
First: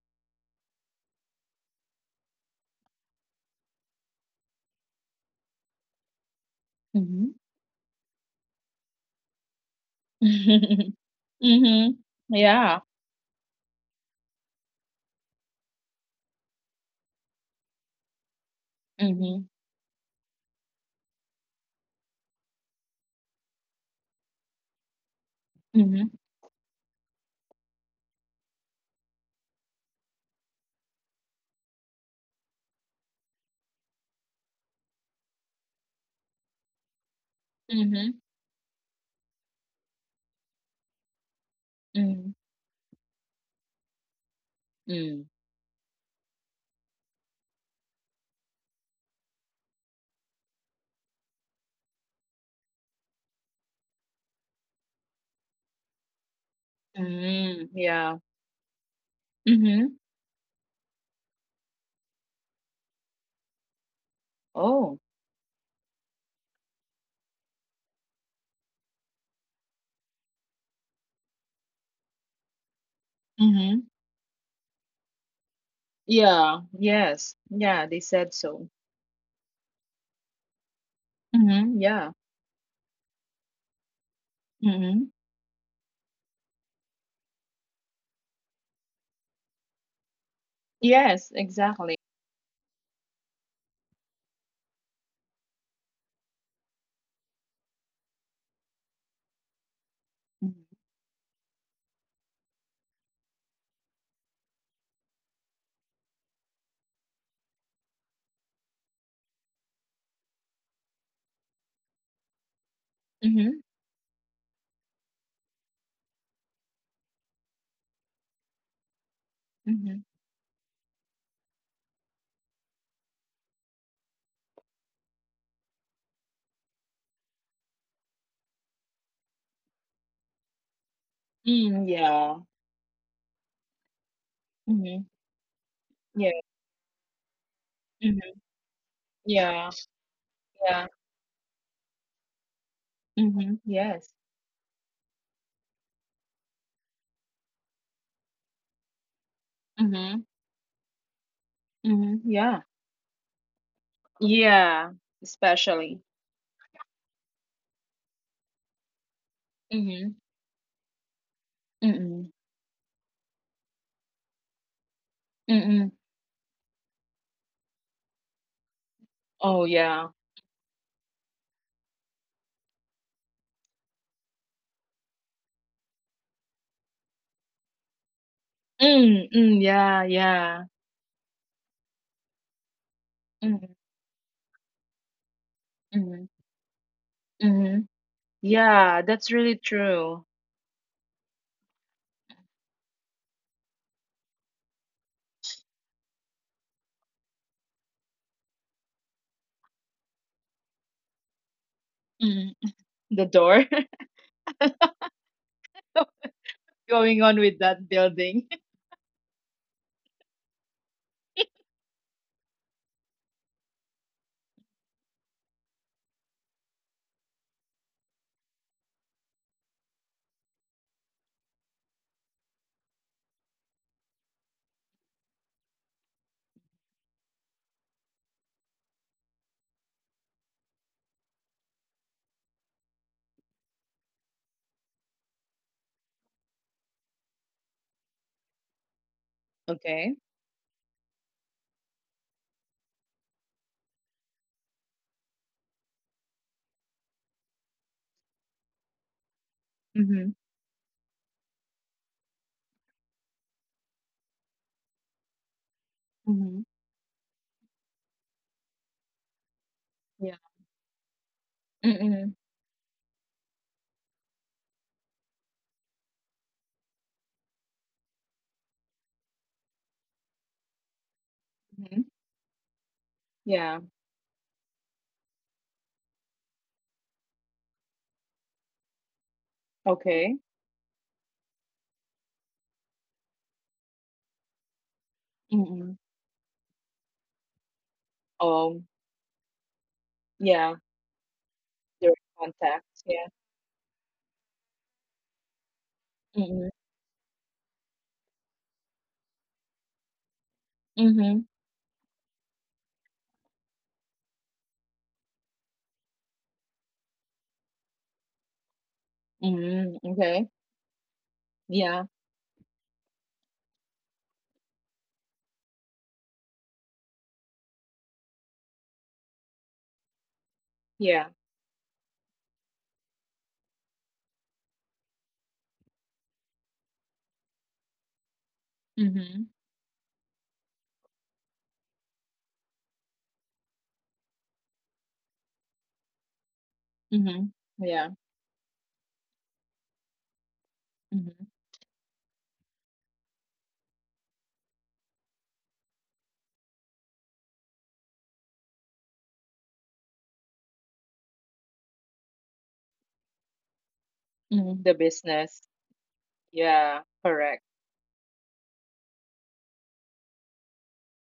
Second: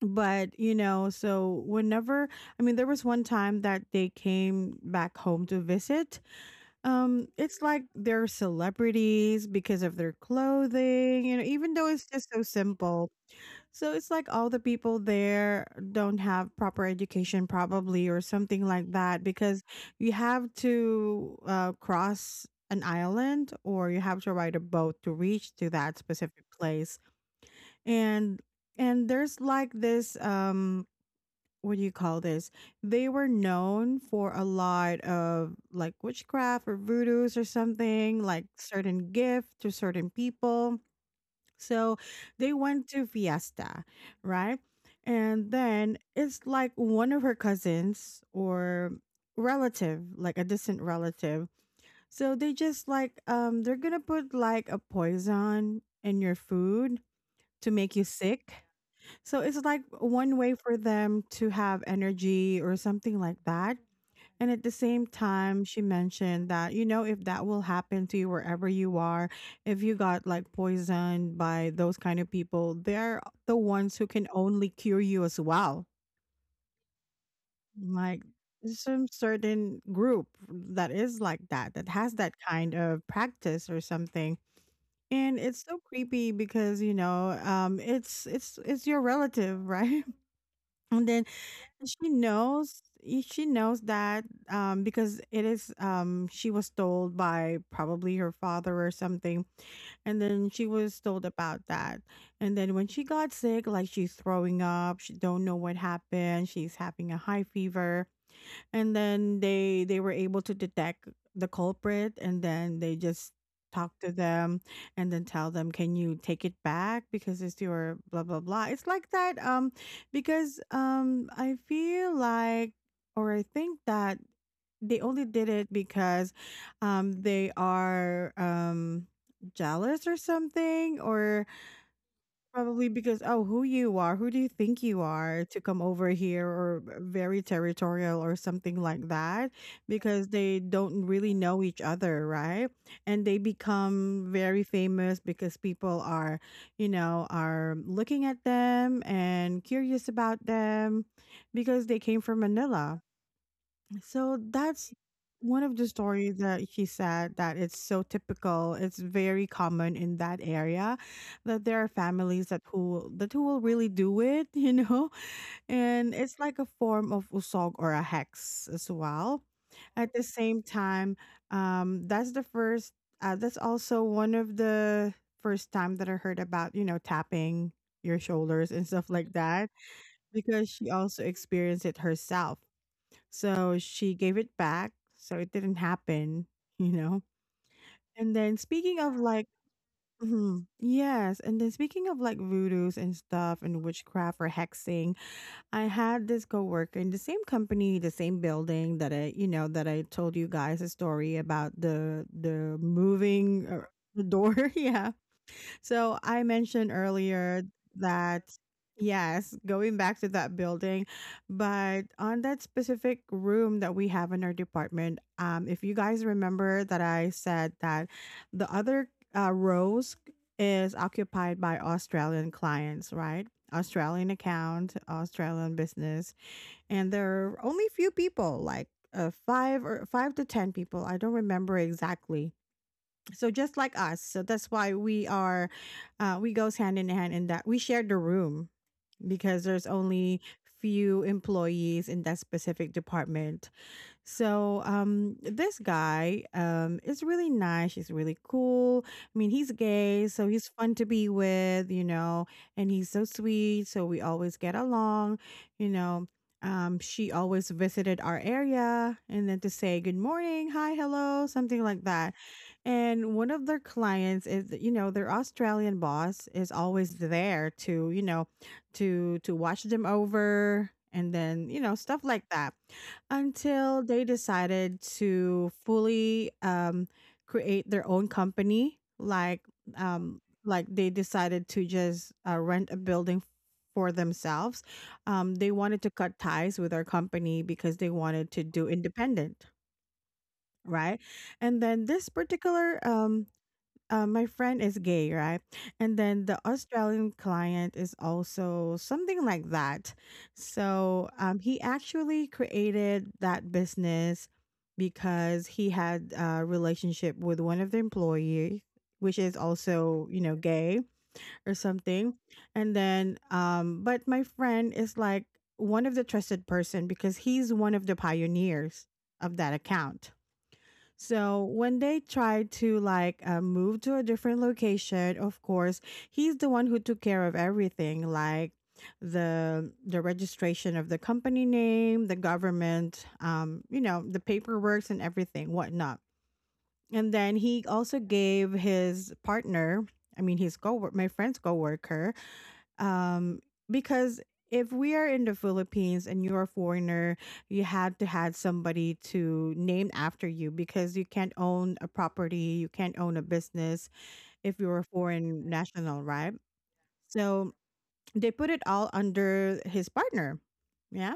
but you know, so whenever, I mean, there was one time that they came back home to visit, um, Mm-hmm. it's like they're celebrities because of their *laughs* clothing, you know, even though Mm-hmm. it's just so Yeah. simple. So it's like all the people there don't have proper education, probably, or something like that, Mm-hmm. because you have to uh, cross an island, or you have to ride a boat to reach to that Mm-hmm. specific place. And and there's like this, um what do you call this? They were known for a lot of like witchcraft or voodoos or something, Mm-hmm. like certain gift to certain people. So Mm-hmm. they went to Fiesta, right? And Mm. then it's like one of her cousins or relative, like a distant relative. So they just like, um they're gonna put like a poison in your food to make you Mm. sick. Yeah. So it's like Mm-hmm. one way for them to have energy or something like that. And at the same Oh. time, she mentioned that, you know, if that will happen to you wherever you are, if you got like poisoned by those kind of people, they're the ones who Mm-hmm. can only cure you as well. Yeah, yes, yeah, Like, they said there's so. some certain group that is like that, that has Mm-hmm. that Yeah. kind of practice or something. And Mm-hmm. it's so creepy because, you know, um, it's it's it's your relative, right? *laughs* And then Yes, she exactly. knows y- she knows that, um because it is, um she was told by probably her father or something, and then she Mm-hmm. was told about that. And then when she got sick, like she's throwing up, she don't know what happened, she's having a high fever. And then they they were able to detect the culprit, and then they just Mm-hmm. talk to them and then tell them, can you take it back because it's your blah blah blah, it's like that. Um mm-hmm. Because, um I feel like, or I think that they only did it because, um they are, um jealous or something, or Mm, yeah. probably because, oh, who you are, who do you think you Mhm. are to come over here, Yeah. or uh, very territorial or Mhm. something like that, Yeah. because they don't Yeah. really know each other, right? And they Mhm. become Yes. very famous because people are, you know, are looking at them and curious Mhm. about them because they came from Mhm. Yeah. Manila. So that's Yeah. one of the Especially. stories that she said, that it's so typical. It's very common in Mhm. that area that there are Mm. families that who that who will really do it, *laughs* you know, Mm. and it's like a form of usog or a hex as well. Oh At the yeah. same time, um, that's the first. Uh, that's also one of the first time that I heard about, you know, tapping your shoulders and stuff like Mm. that, Mm. Yeah. because Yeah. she also experienced it herself, so Mhm. she gave it back, so it didn't Mhm. happen, *laughs* you know? Mhm. And then speaking Yeah. of That's like, really true. mhm, yes. And then speaking of like voodoos and stuff and witchcraft or hexing, I had this coworker in the same company, the same building that I, you know, that I told you guys a story about the Mm. the The moving, door. uh, the door. *laughs* Yeah, so I *laughs* mentioned Going on earlier with that that, building. *laughs* yes, going back to that building, but on that specific room that we have in our department, um, if you guys remember that I said that the other, uh, rows is occupied by Australian clients, right? Australian account, Australian business, and there are only few people, like, uh, five or five to ten people. I don't remember exactly, so just like us, so that's why we are, uh, we goes hand in hand in that we share the room because there's Okay. only few employees in that specific department. So, um, this guy, um, is really nice. He's really cool. I mean, he's gay, Mhm. so he's fun to be with, you know, and he's so sweet. So we always get along, you know. Mhm. Um, she always visited our area and then to say good Yeah. morning, hi, hello, something like Mm. that. And one of their clients is, you know, their Australian boss is always there to, you know, to to watch them over and then, you know, Mhm. stuff like that, Yeah. until they decided to fully, um, create their own company, like, Okay. um, like they decided to just, uh, rent a building for themselves. Um, they Mm. wanted to cut ties with our company because they wanted to Oh. do independent, Yeah. right? And then Direct this contact. particular, um, uh, my friend is gay, right? And then the Mhm. Australian client is also something like that. So, Mhm. um, he actually created that business because he had a relationship with one of the employees, which is Mm, also, you okay. know, gay or Yeah, something. And then, um, but my friend is like one of the trusted person because he's one of the pioneers of that account. yeah. So when they tried to like, uh, move to a different location, of course, he's the one who took care of everything, like Mhm. the the registration of the company name, the government, um, you know, the paperwork and everything, whatnot. And Mhm. then he Yeah. also gave his partner, I mean, his co, my Mhm. friend's coworker, um because if we are in the Philippines and you're a foreigner, you had to had somebody to name after you because you can't own a property, you can't own a business if Mhm. The you're a business. foreign national, right? Yeah, correct. So they put it all under his partner. Yeah.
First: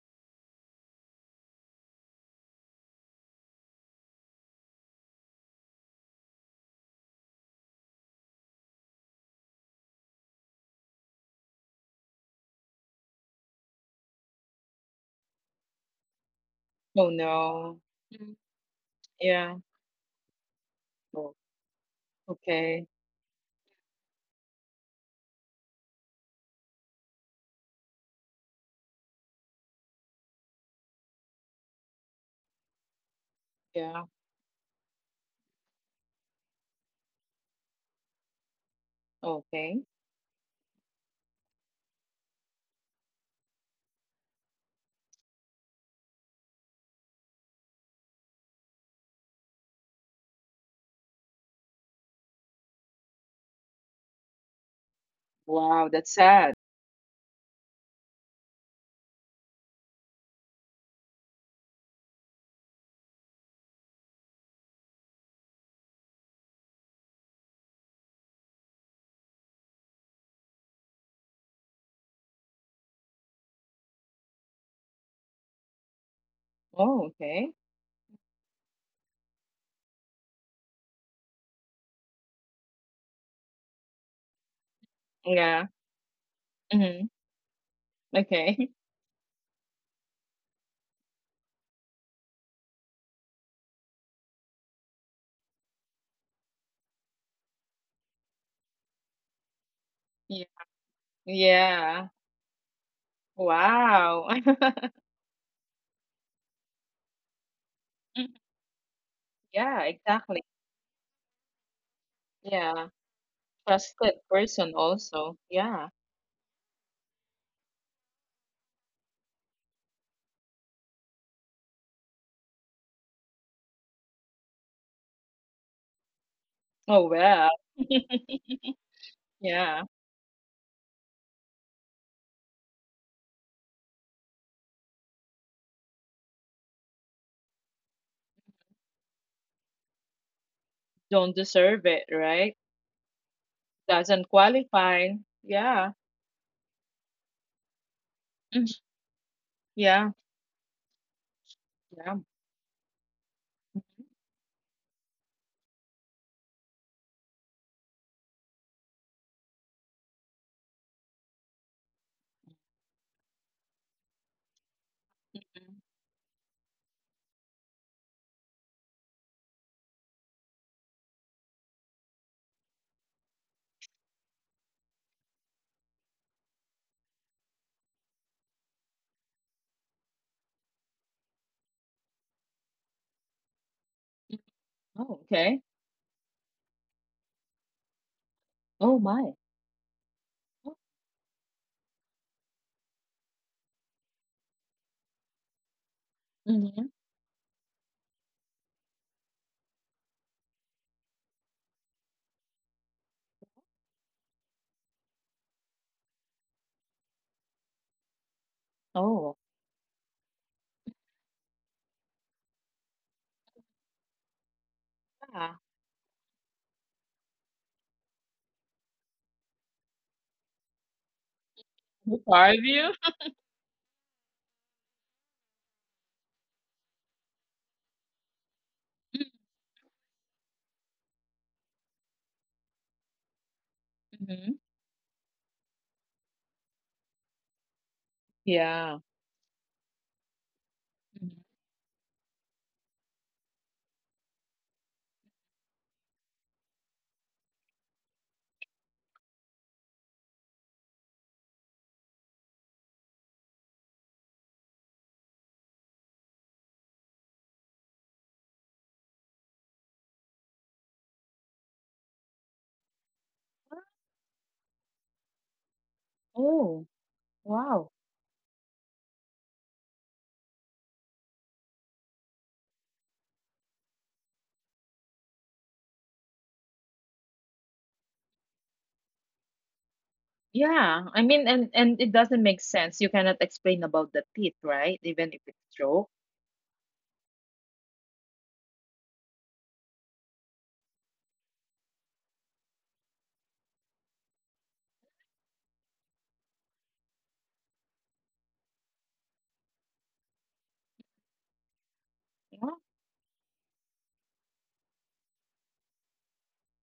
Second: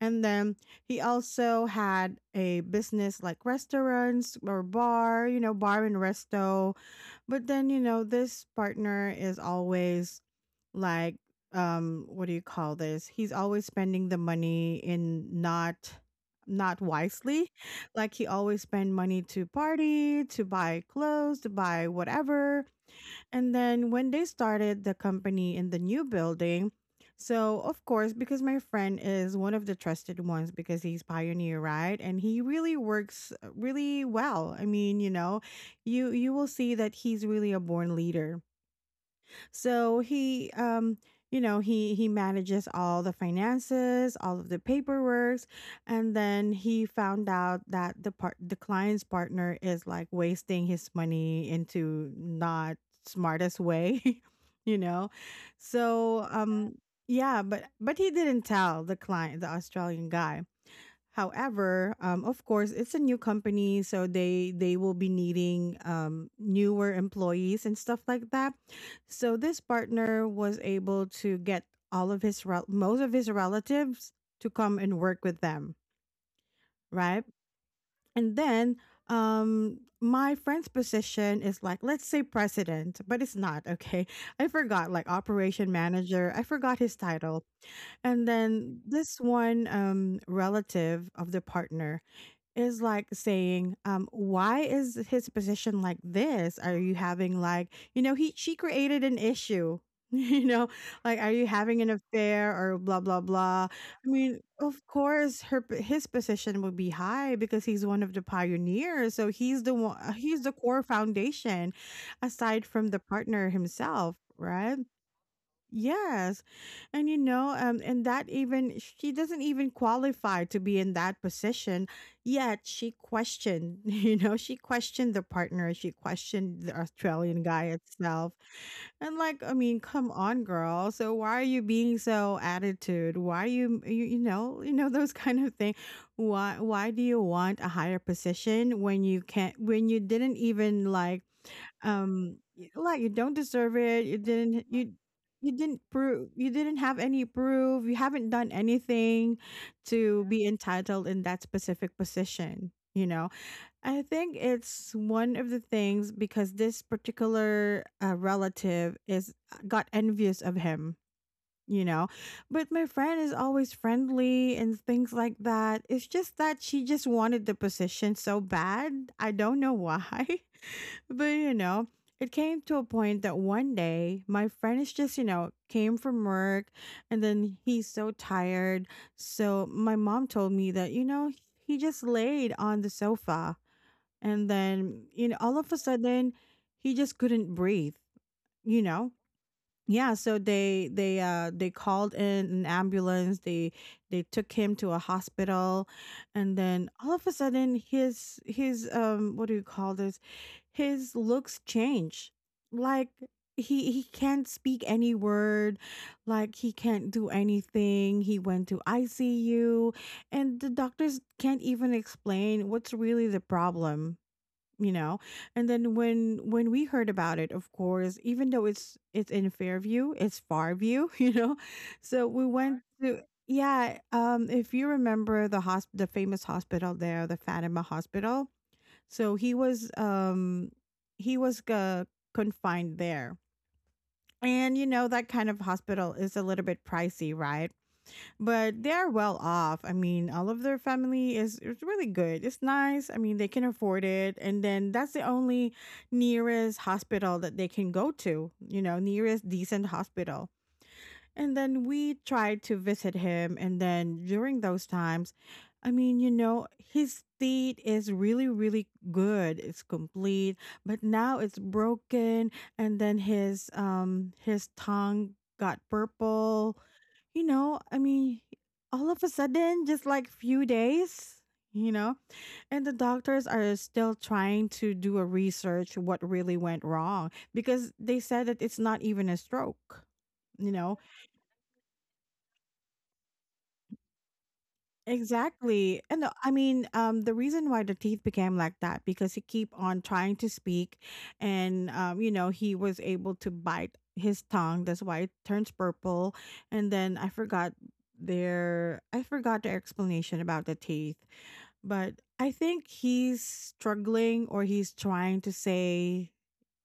And then he also had a business like restaurants or bar, you know, bar and resto. But then, you know, this partner is always like, um what do you call this, he's always spending the money in not, not Oh wisely, no. like he Mm. always spend money to Yeah. party, to buy Oh, clothes, to buy whatever. okay. And then when they started the company in the new building, so of course because my friend is one of the trusted ones, because he's pioneer, right, and he really works, uh, Yeah. really well, I mean, you know, you you will see that he's really a born leader. Okay. So he, um, you know, he he manages all the finances, all of the paperwork, and then he found out that the part, the client's partner is like wasting his money into not smartest way, *laughs* you know. Wow, that's So Yeah. sad. um, yeah, but but he didn't tell the client, the Australian guy. However, um, of course, it's a new company, so they they will be needing, um, newer employees and stuff like that. So this partner was able to get all of his rel- most of his relatives to come and work with them, Oh, right? okay. And then, um, my friend's position is like, let's say president, but it's not okay. *laughs* I forgot, like Yeah. operation manager. I forgot his Mhm. title. And Okay. *laughs* then this one, um, relative of the partner is like saying, um, why is his position like this? Are you having like, you know, he, she created an issue. *laughs* Yeah. You know, like, are you having an Yeah. affair or blah blah blah? I Wow. mean, of *laughs* course, her p- his position would be high because he's one of the Mhm. pioneers. So he's the Yeah, one, exactly. he's the core foundation, aside Yeah. from the partner Trusted himself, person right? also. Yeah. Yes. And you know, um, and that even she doesn't even qualify to be in that position, yet she questioned, *laughs* you know, she questioned the partner, she questioned the Oh Australian well. guy *laughs* itself. And like, I mean, Yeah. come on, girl. So why are you being so attitude? Why you, you, you know, you know those *laughs* kind of thing. Why why do you want a higher position when you can't, when you didn't even like, Don't deserve it, um, right? y- like you don't deserve it. You Doesn't didn't. You qualify. you didn't Yeah. prove. You didn't have any proof. You haven't done Mm. anything Yeah. to be entitled in that specific Yeah. position. You know, I think it's one of the things because this particular, uh, relative is, uh, got envious of him. You know, but my friend is always friendly and things like Mm. that. It's just that she just wanted the position so bad. I don't know why. *laughs* But you know, it came to a point that one day my friend is just, you know, came from work, and then he's so tired. So my mom told me that, you know, he just laid on the sofa, and then, Oh, you know, all okay. of a sudden he just couldn't breathe, you Oh know? my. Yeah, so they they uh they called in an ambulance. They they took him to a hospital, and Mm-hmm. then all of a sudden, his his um what do you call this? His looks change. Like he he can't speak any word, like he can't do anything. He went to Oh. I C U, and the doctors can't even explain what's really the problem, you know Yeah. and then when when we heard about it, of course, even though it's it's in Fairview, it's Farview *laughs* you know The so we car went view. to, yeah, um if you remember the hosp- the famous hospital there, the Fatima Hospital. So he was um he was uh, confined there. Mm-hmm. And you know that kind of hospital is a little bit pricey, right? But they Yeah. are well off. I mean, all of their Mhm. family is, it's really good. It's nice. I mean, they can afford it. And then that's the only nearest hospital that they can go to, you know, nearest decent hospital. And then we tried to visit him. And then during those times, I mean, you know, his state is really, really good. It's complete, but now it's broken. And then his um his tongue got purple, Oh, you know, wow. I mean, all of a sudden, just like few days, you know, and the doctors are still trying to do a research what really went wrong because they said that it's not even a stroke. You know, Yeah, I mean, and and it doesn't make sense. You cannot explain about the teeth, right? Even if it's exactly. true. And uh, I mean, um, the reason why the teeth became like that, because he keep on trying to speak and um, you know, he was able to bite his tongue. That's why it turns purple. And then I forgot their I forgot their explanation about the teeth. But I Yeah. think he's struggling or he's trying to say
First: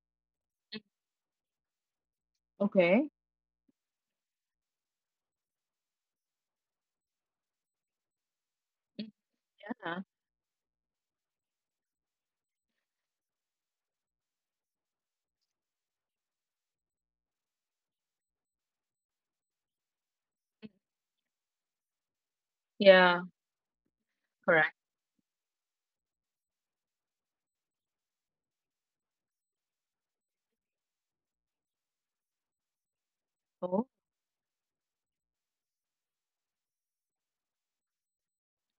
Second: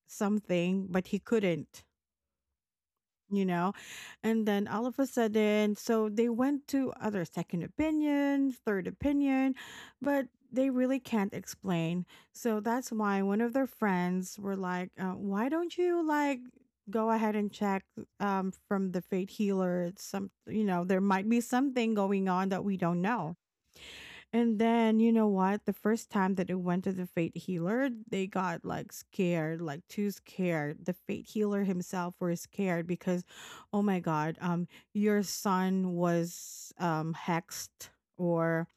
something, but he couldn't, Okay. you know? And then all of a sudden, so they went to other second opinion, third opinion, Yeah. but they really can't explain. So that's why one of their friends were like, uh, why don't you like go ahead and check, um, from the fate healer? Some, you know, there might be something going on that we don't Yeah. know. And Correct. then you know what? The first time that it went to the fate healer, they got like scared, like too scared. The fate healer himself were scared because, oh Oh, my god, um, your son was um hexed or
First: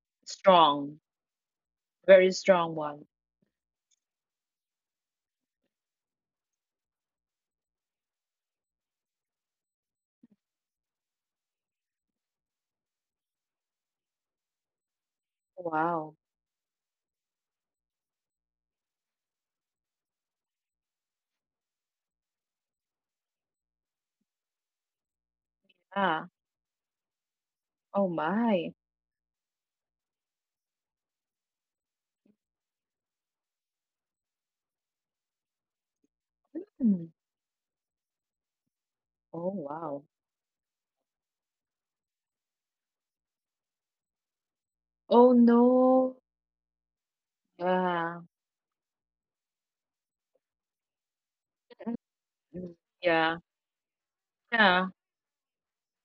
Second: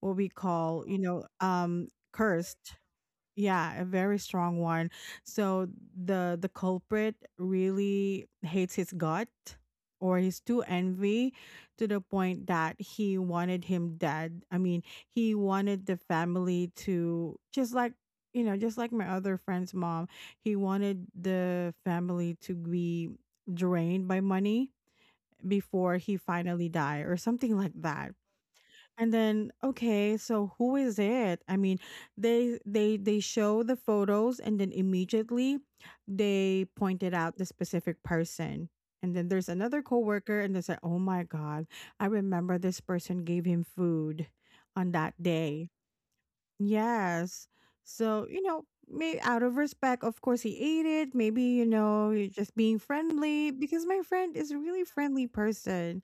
what we call, you strong. know, um, Very strong cursed. one. Yeah, a very strong one. So the the culprit really hates his gut or he's too envy to the point that he wanted him dead. I mean, he wanted the Wow. family to just like, you know, just like my other friend's mom, he wanted the family to be drained by money before he Yeah. finally die or something like Oh that. my. And then, okay, so who is it? I mean, they they they show the photos and then immediately they Hmm. pointed out the specific person. And then Oh, there's another wow. coworker and they said, "Oh my god, I remember this person gave him food on that Oh, day." no. Yes. Yeah. So, you know, maybe out of respect, of course he ate it. Maybe, you know, you're just Mm. being Yeah. friendly because my friend is a really Yeah. friendly person.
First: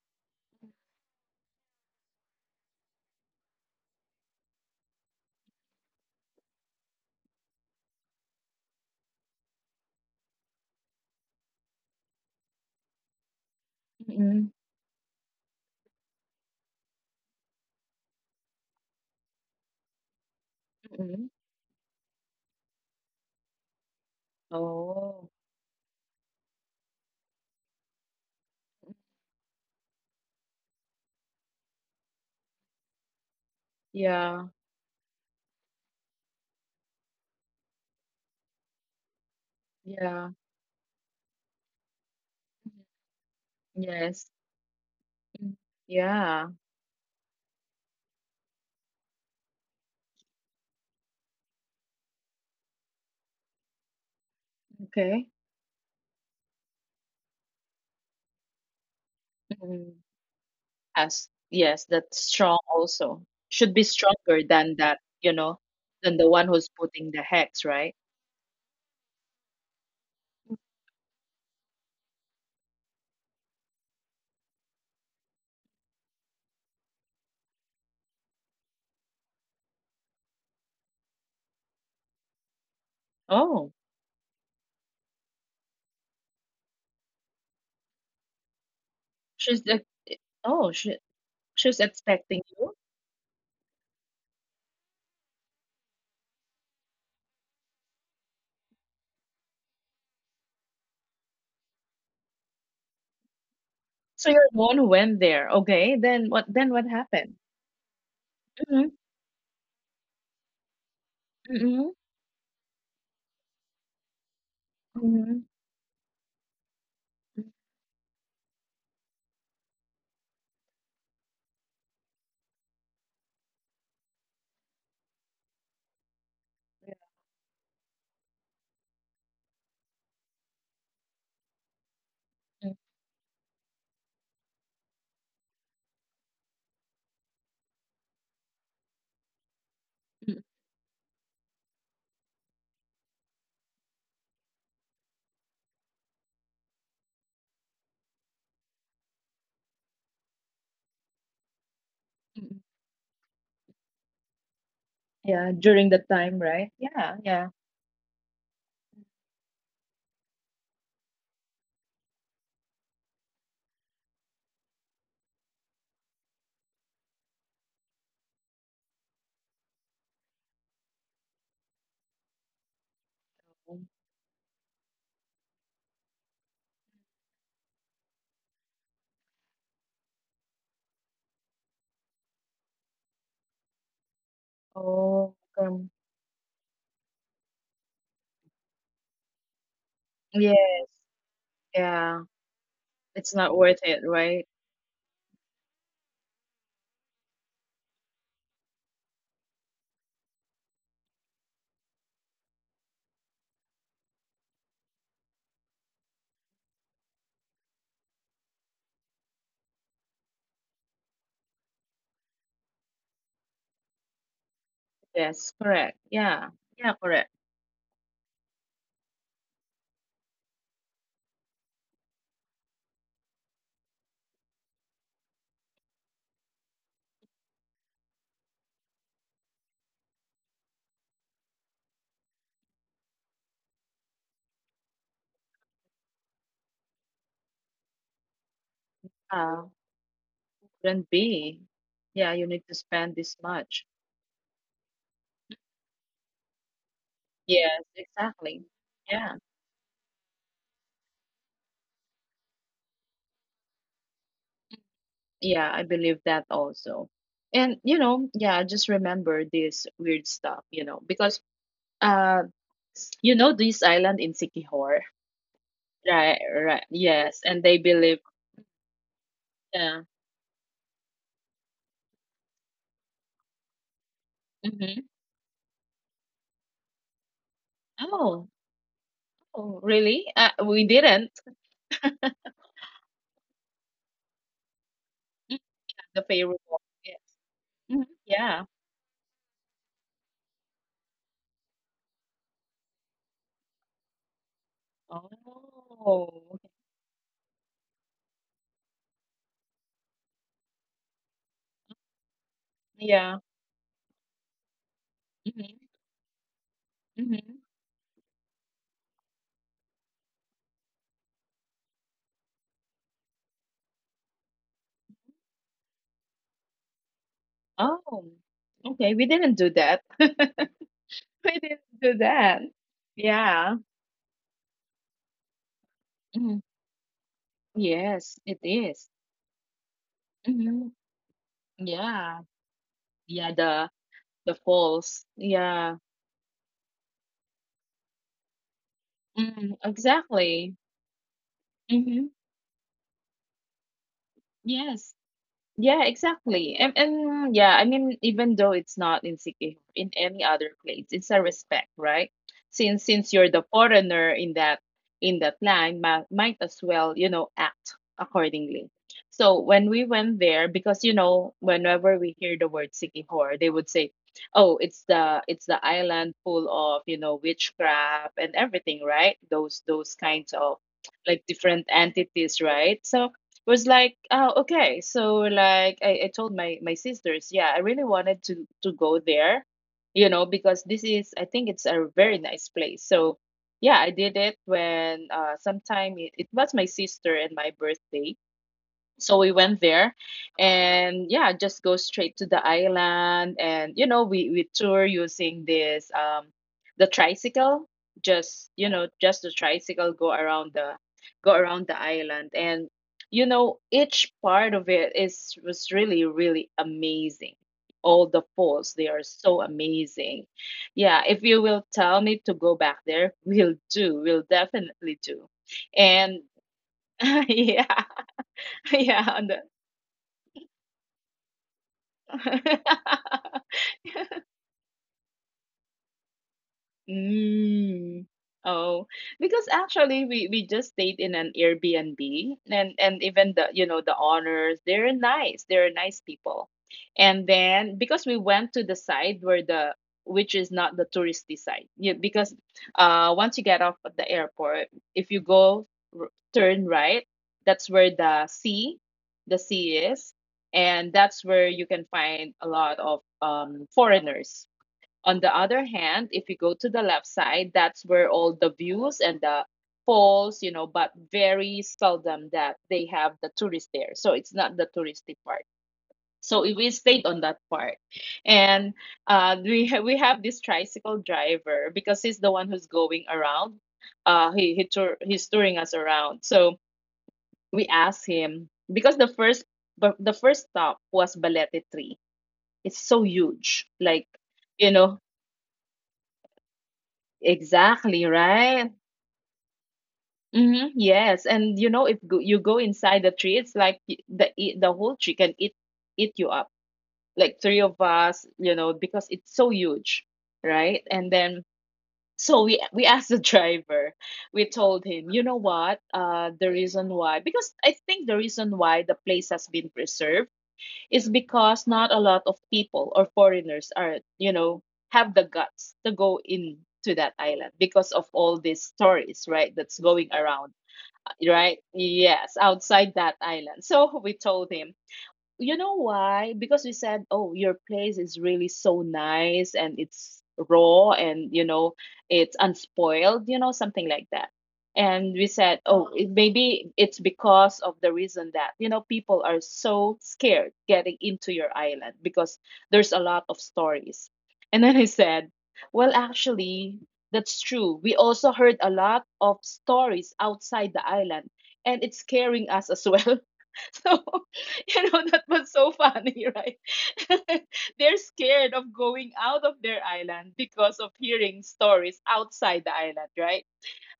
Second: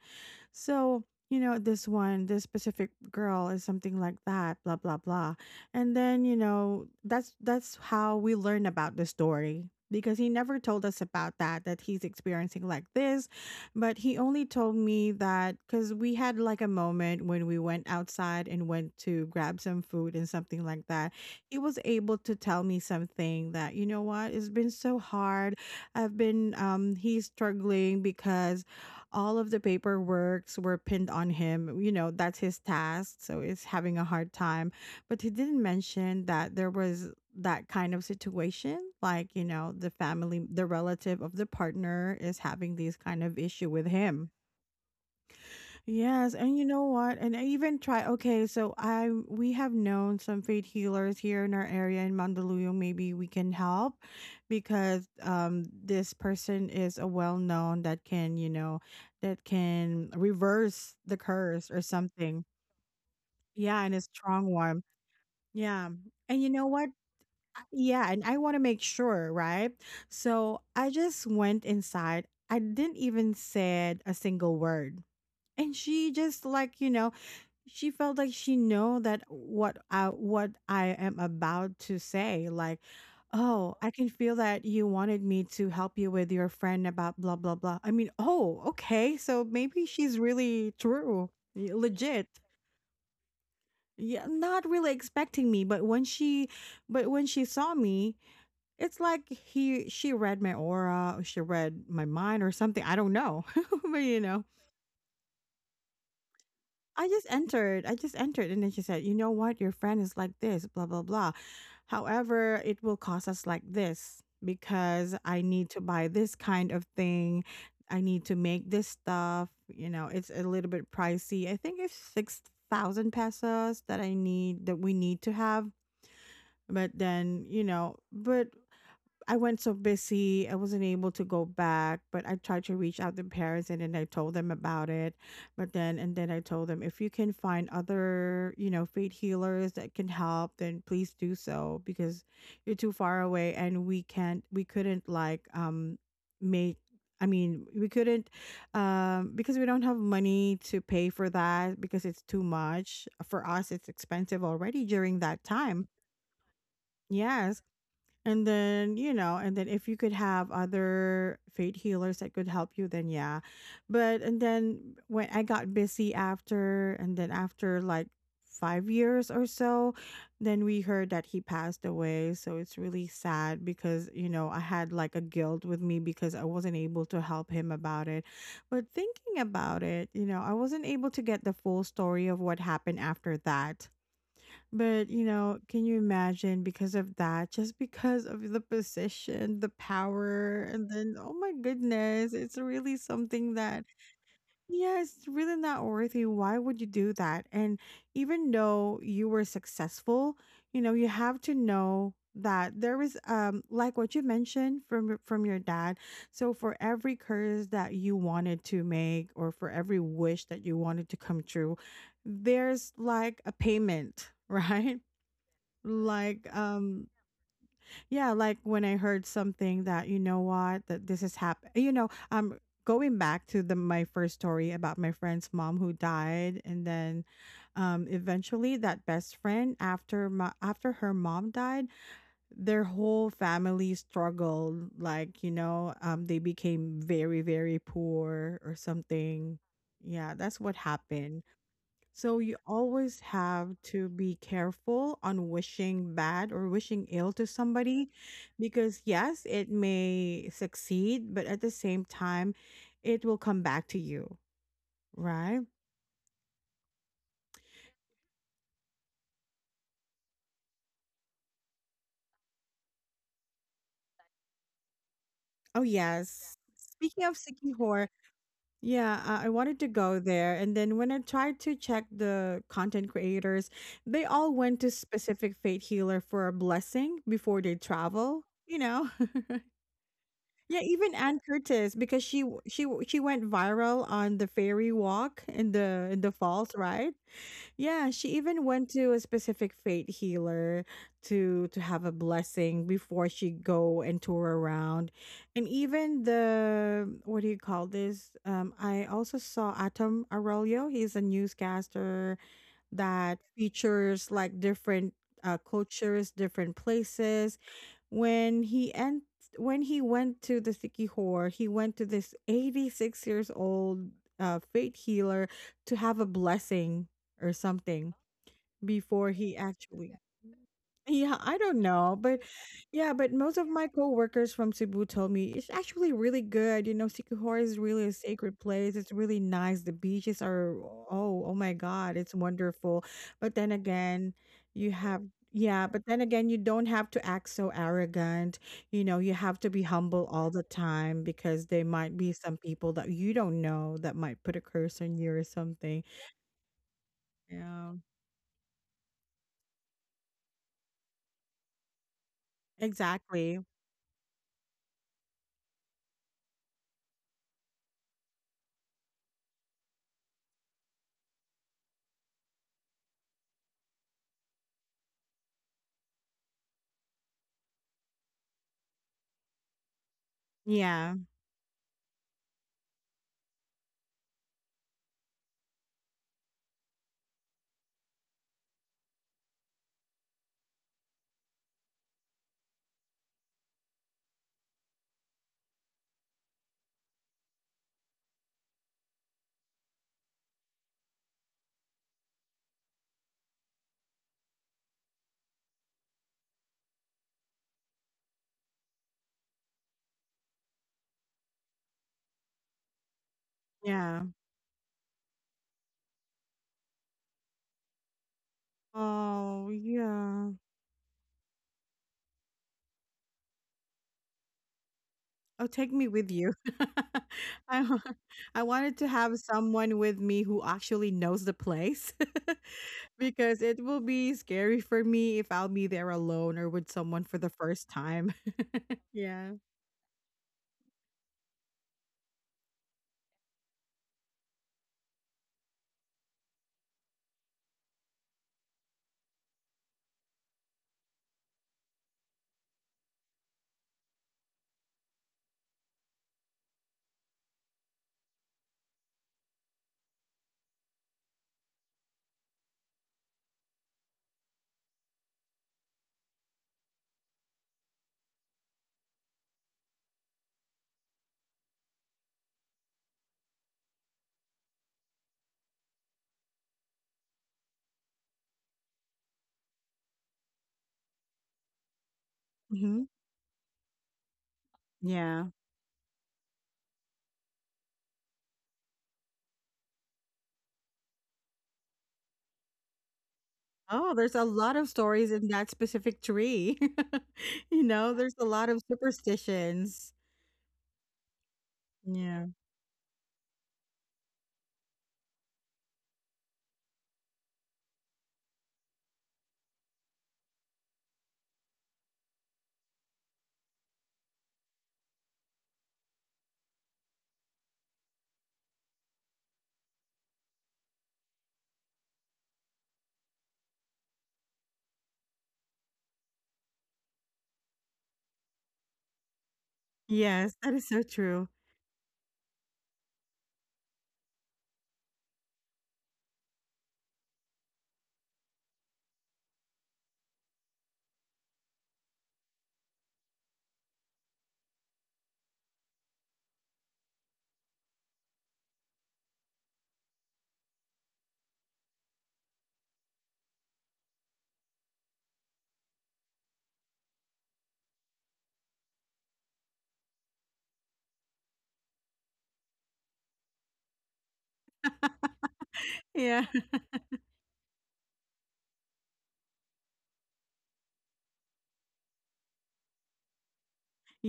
So, you know, this one, this specific girl is something like that, blah blah blah. And then, you know, that's that's how we learn about the story because he never told us about that, that he's experiencing like this, but he only Mm-mm. told me that cuz we had like a moment when we went outside and went to grab some food and something like that. Mm-mm. He was able to tell me something that, you know what, it's been so Oh, hard. I've been um he's struggling because all of the paperwork were pinned on him. You know, that's his task. So he's having a hard yeah. time. But he didn't mention that there was that kind of situation. Like, you know, the Yeah. family, the relative of the partner is having Mhm. these kind of issue with him. Yes. Mm. Yes, Yeah. and you know what? And I even try. Okay, so I we have known some faith healers here in our area in Mandaluyong. Maybe we can help because Okay. um this person is a well known that can, you know, that Mm. can reverse the Yes. curse or Yes. That's something. strong also. Should be Yeah, and a stronger strong than one. that, you know, Yeah. than the And one you know who's what? putting the I- hex, right? Yeah, and I want to make sure, right? So I just went inside. I didn't even said a single word. And she just like, you know, she felt like she know that what I what I am about to say. Like, Oh, oh, I can feel that you wanted me to help you with your friend about blah blah blah. I mean, oh, okay, so she's maybe the, she's really oh, she, true, y- she's legit. expecting you. Yeah, not really expecting me, but when she, but when she saw me, it's like he she read my aura, or she read my mind or something. I don't know, *laughs* but you So you're know, the one who went there. Okay. Then what, then what I just happened? entered. I just entered. And then she Mm-hmm. said, you know what? Your friend is like this, blah, blah, blah. Mm-hmm. However, it will cost us like this because I Mm-hmm. need to buy this kind of thing. I need to make this stuff. You know, it's a little bit pricey. I think it's 6,000 pesos that I need, that we need to have. But then, you know, but I went so busy, I wasn't able to go back, but I tried Mm. to reach out to parents and then I told them about it. But then, and then I told them if you can find other, you know, faith healers that can Mm. help, then please do so because you're too far away and we can't, we couldn't like, um, make, I mean, we couldn't, um, because we don't have money to pay for that because it's too Mm. much. For us, it's expensive already during that Yeah, time. during that time, right? Yeah, yeah. Yes, and then, you know, and then if you could have other fate healers that could help you, then yeah. But, and then when I got busy after, and then after like five years or so, then we heard that he passed away. So it's really sad because, you know, I had like a guilt with me because I wasn't able to help him about it. But thinking about it, you know, I wasn't able to get the full story of what happened after that, but, you Oh, know, can um, you imagine, because of that, just because of the position, the power, yes. and then, oh my Yeah. goodness, it's really It's something not that, worth it, right? yeah, it's really not worthy. Why would you do that? And even though you were successful, you know, you have to know that there is, um like what you mentioned from your- from your dad, so for every curse that you wanted to make or for every wish that you wanted to come true, there's like a payment *laughs* right? Yes, correct. Like Yeah. Yeah, um correct. yeah, like when I heard something that, you know what, that this has happened, you know, um going back to the my first story about my friend's mom who died, and then um eventually that best friend, after my after her mom died, their whole family struggled, like, you know, um they became very, very poor or something. Uh, Yeah, that's what couldn't happened. be. Yeah, So you you need to spend always this have much. to be careful on wishing bad or wishing ill to Yes, somebody exactly. because Yeah. yes, it may succeed, but at the same time, it will come back to you, right? Yeah, I believe that also. And you know, yeah, just remember this weird stuff, you know, because uh s- you know this island in Sikihor, Oh right? yes. Right. Speaking of Yes, and they Sikihor, believe, yeah, uh, I wanted to yeah. go there, and then when I tried to check the content creators, they all went to Mhm. specific fate healer for a blessing before they travel, Oh, you know. oh, really? Uh, Yeah, we even didn't. Ann Curtis, because she w- she w- she went viral on the fairy walk Mm. in the, in The the favorite falls, one. right? Yes. Mhm. Yeah, she Yeah. even went to a specific fate healer to to have a blessing before she go and tour around. And even Oh, okay. the what do you call this? Um I also saw Atom Arroyo, he's a newscaster Yeah. that features like different uh, hmm cultures, different places. hmm When he and when he went to the Sikihor, he went to this eighty-six years old uh, faith healer to have a blessing or something Oh, okay. We before he didn't do that. actually *laughs* *laughs* yeah, I We don't didn't do know, but that. yeah, but most of Yeah. my coworkers from Cebu told me it's actually really Mhm. good. You know, Sikihor is really a Yes, it sacred place. is. It's really nice. The beaches are Mm-hmm. oh, oh my God, it's Yeah. wonderful. Yeah, But then the again, the you have, falls. yeah, Yeah. but then again, you don't have to act so arrogant. You know, you have to Mm, be humble all the exactly. time because there might Mm-hmm. be some people that you don't know that might put a curse Yes. on you or something. Yeah, exactly. And, and yeah, I Yeah, mean, even though it's not in Sikihor, in any other place, it's a respect, right? Since since you're exactly. the foreigner in that in that line, might, might as well, you know, act accordingly. So when we went there, because you know, whenever we hear the word Sikihor, they would say, "Oh, it's the it's the island full of you know witchcraft and everything, right? Those those kinds of Yeah. like different entities, right?" So was like, oh, okay. So like I, I told my my sisters, yeah, I really wanted to to go there, you know, because this is I think it's a very nice place. So yeah, I did it when uh sometime it, it was my sister and my birthday, so we went there. And yeah, just go straight to the island, and you know we we tour using this um the tricycle, just you know just the tricycle go around the go around the island. And you know Yeah. each part of it is was really really amazing. All the falls, they are so Oh, amazing. yeah. Yeah, if you will tell me to go back there, we'll do we'll definitely do. Oh, take me with And you. *laughs* *laughs* I yeah. wa- I *laughs* wanted to Yeah, have on the. someone with me who actually knows the place *laughs* because *laughs* it will be scary for me if I'll be there alone or with someone for the first Mm. time. *laughs* Oh, Yeah. because actually we we just stayed in an Airbnb, and and even the you know the owners they're nice, they're nice people, and then because we went to the side where the, which is not the touristy side, yeah, because uh once you get off at the airport, if you go r- turn right, that's where the sea, the sea is, and that's where you can find a lot of um foreigners. On the other hand, if you go to the left side, that's where all the views and the falls, you know, but very seldom that they have the tourists there. So it's not the touristy part. So we we stayed on that part, and uh, we ha- we have this tricycle driver because he's the one Hmm. who's going around. Uh, he he tour Yeah. he's touring us around. So we asked him because the first but the first stop was Balete Tree. It's so huge, Oh, like, there's a lot of you know. stories in that specific tree. *laughs* You know, Exactly, there's a lot of right? superstitions. Hmm. Yes, and you know if go- Yeah. you go inside the tree, it's like y- the e- the whole tree can eat eat you up. Like three of us, you know, because it's so huge, right? And then so we we asked the *laughs* driver. We told him, you know what? Uh, the reason why because I think the reason why the place has been preserved is because not a lot of people or foreigners are, you know, have the guts to go in to that island because of all these stories, right? That's going Yes, that around, is so true. right? Yes, outside that island. So we told him, you know why? Because we said, "Oh, your place is really so nice and it's raw and you know, it's unspoiled, you know, something like that." And we said, "Oh, it, maybe it's because of the reason that, you know, people are so scared getting into your island because there's a lot of stories." And then I said, "Well, actually, that's true. We also heard a lot of stories outside the island and it's scaring us as *laughs* well." So, *laughs* you know, that was so Yeah. funny, right? *laughs* *laughs* They're scared of going out of their island because of hearing stories outside the island, right?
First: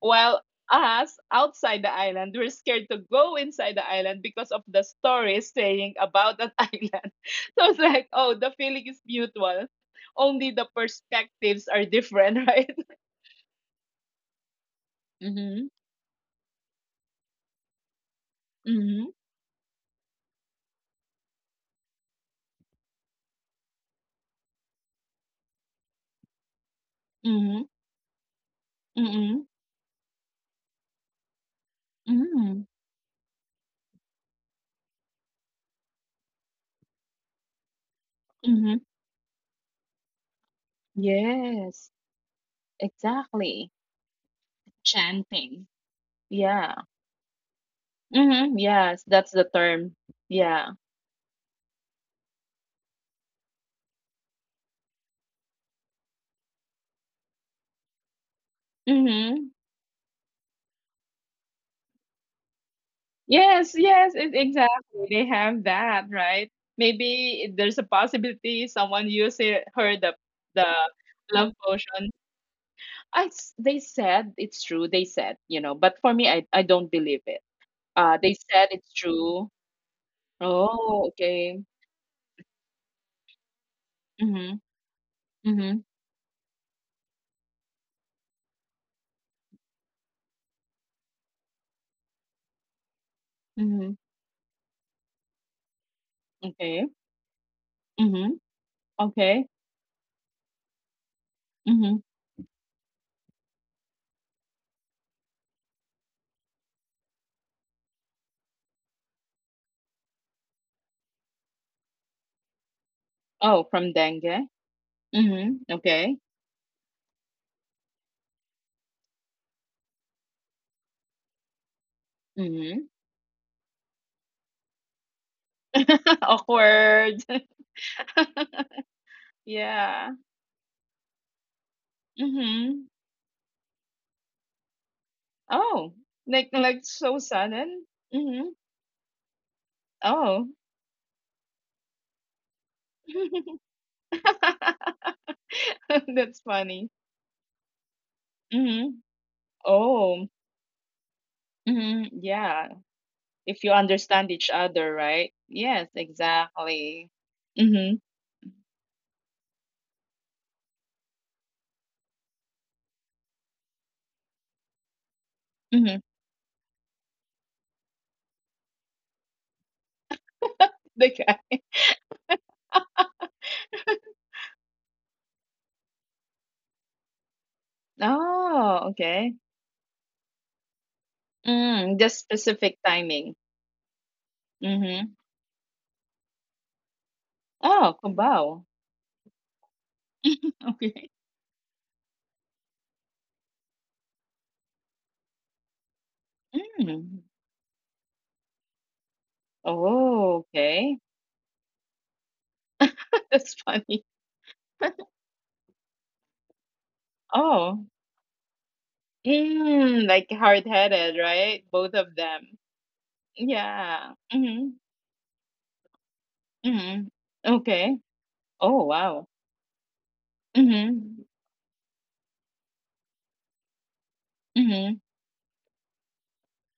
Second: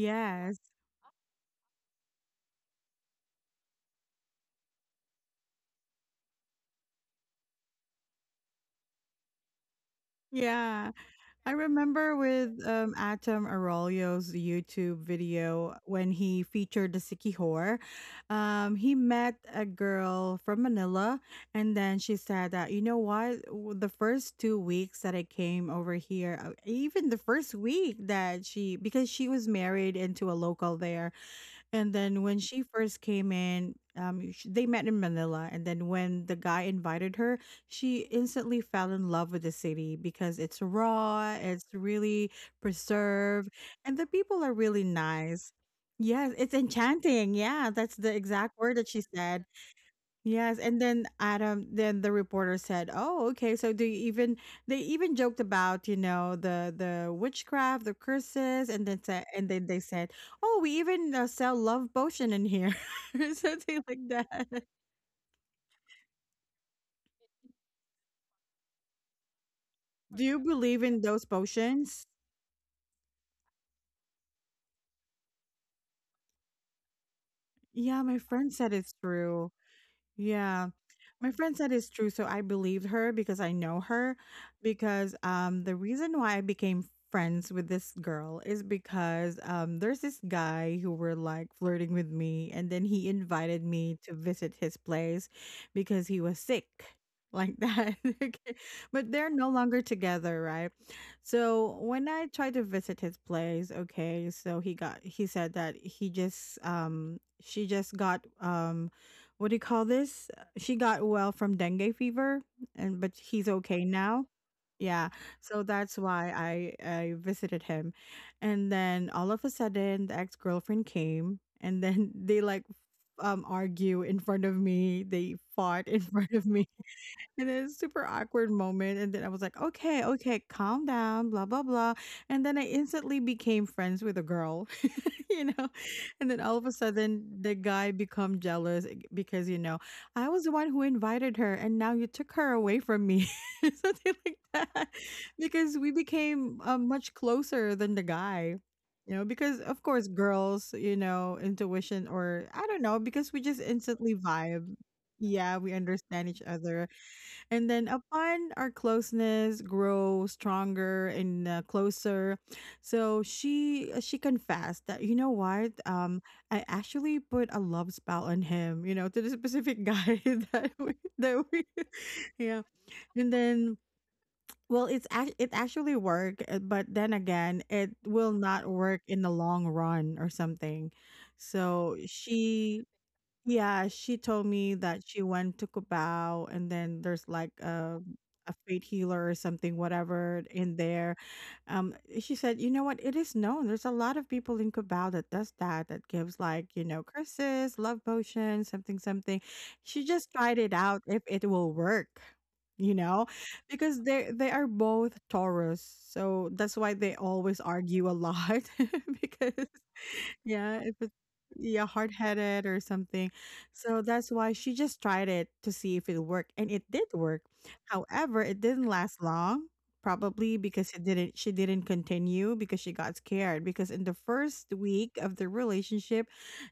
While us outside the island, we're scared to go inside the island because of the stories saying about that *laughs* island. So it's like, oh, the feeling is mutual. Only the Yeah. I perspectives are remember different, *laughs* with right? um, Atom Arroyo's YouTube Mm-hmm. video when he featured the Sikihor. Um, he Mm-hmm. met a girl from Manila, and then she said that, you know what, W- the first two weeks that I came over here, uh, even the first week that she, because she Mm-hmm. was married into a local there, and then when Mm-hmm. she first came in, um, sh they met in Manila, and then when the guy invited her, she instantly Mm-hmm. fell in love with the city because it's raw, it's Yes, really preserved, exactly. and the people are really nice. Chanting. Yes, it's Yeah. enchanting. Yeah, that's the Mm-hmm. exact word that Yes, she that's the said. term. Yes, Yeah. and then Adam, then the reporter said, "Oh, okay. So do you even they even joked about you know the the witchcraft, the curses, and then said, and Mm-hmm. then they said, oh, we even uh, sell love potion in here, *laughs* or Yes, something like yes, it, that. exactly. They have that, right? Maybe there's a possibility someone used it, heard the Do you the believe in those love potions? potion. I s- they said it's true. They said, you know, but for me, I I don't believe it. Yeah, Uh, my they friend said said it's it's true. true. Yeah. Oh, My friend okay. said it's true, so I believed her because I know her. Mm-hmm. Because um, the Mm-hmm. reason why I became friends with this girl is because um, there's this guy who were like flirting with me, and then he invited Mm-hmm. me to visit his place because he was sick, Okay. like that. *laughs* Mm-hmm. Okay. But they're Okay. no longer together, right? So Mm-hmm. when I tried to visit his place, okay, so he got he said that he just um she just got um, what do you call this? Uh, She got well from dengue fever, and but he's Oh, okay from now. dengue. Yeah, so Mm-hmm. that's Okay. why I I visited him, and then all of a sudden the ex girlfriend came, and then *laughs* they like Mhm. um argue in front of me. They fought in *laughs* *laughs* front of me, Awkward. *laughs* and it's super awkward moment. And *laughs* then I was like, okay, Yeah. okay, calm down, blah blah blah, and then I Mhm. instantly became friends with a girl. *laughs* You know, Oh, and then like all of a like so sudden the sudden? guy become Mhm. jealous eh, because you know I Oh. was the one who invited her and now you took her away from me *laughs* something like that *laughs* because we That's became uh, funny. much closer than the guy, Mhm. you know, because of course Oh. girls you know Mhm. intuition or Yeah. I don't know because we If just you instantly understand each vibe. other, right? Yeah, we Yes, understand each other, exactly. and then Mhm. upon our closeness grow stronger and uh, closer, so she uh, she confessed that you know what, Mhm. um I actually put a love spell on him, you know, to the specific guy *laughs* that *laughs* we, The that cat. we *laughs* yeah, and then well it's act it actually worked, uh, but then again it will not Oh, work in the okay. long run or something. Mm, So just specific she timing. Yeah, she told me that Mhm. she went to Cubao and then there's like Oh, a a kubaw. fate healer or something, whatever *laughs* in Okay. there. Um, she said, you know what, it is known. There's a lot of people in Cubao that does that, that gives like, you know, Mm. curses, love potions, something, something. She just Oh, tried it okay. out if it will work, you *laughs* know, That's funny. because they they are both Taurus, so that's why they always Oh. argue a lot *laughs* because Mm, like yeah, if it's hard-headed, right? yeah, Both of them. hard-headed or something. So Yeah. that's why she Mhm. just tried it to see if it worked, and it did Mhm. work. Okay. However, it Oh, didn't last wow. long, probably because it Mhm. didn't she didn't continue because she got scared because in the first Mhm. week of the relationship,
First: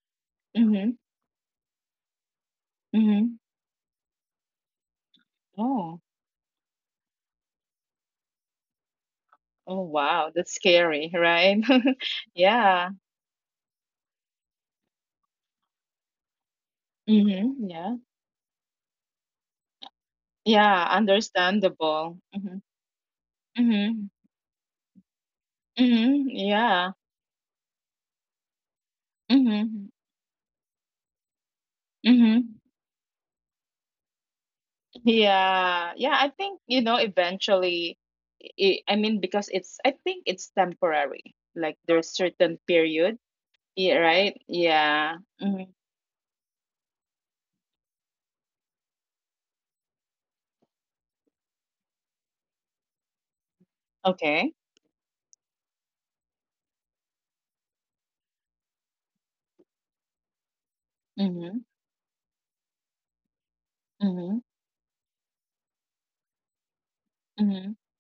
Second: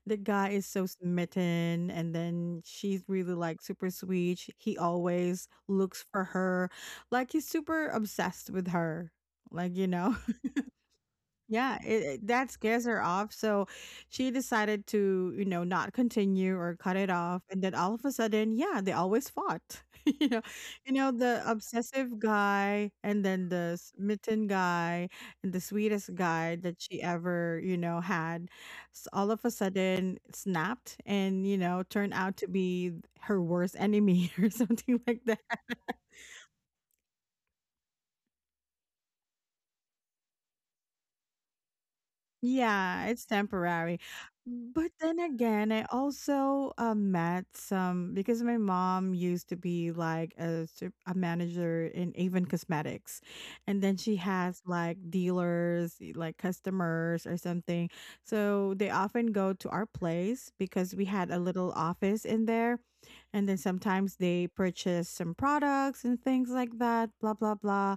the guy is so Mhm. smitten and then she's really Mhm. like super sweet. She- He always Oh. looks for her, like he's super obsessed with her. Like, Oh, you know. wow. That's scary, right? Yeah, *laughs* it, it- that scares Yeah. her off. So she decided to, you know, not continue or cut it off. Mhm. And then all Yeah. of a sudden, yeah, they always fought. *laughs* You know, Yeah, you know the obsessive understandable. Mhm. guy, and then the Mhm. smitten guy, and the sweetest Mhm. guy that Yeah. she ever, you know, had. S- all of a Mhm. sudden snapped, and you know, turned out to Mhm. be her worst enemy *laughs* or something like that. Yeah, yeah, I think, you know, eventually, i I mean, because it's, I think it's temporary. Like there's certain Yeah, period, it's yeah, temporary. right? But then Yeah. Hmm. again, I also uh, met some because my mom used to be like a, sup- a manager in Avon Cosmetics. And then she Okay. has like dealers, y- like customers or something. So they often go to our place because we had a Mm-hmm. little office in there. And then sometimes Mm-hmm. they purchase some products and things like that, blah, blah, Mm-hmm. blah,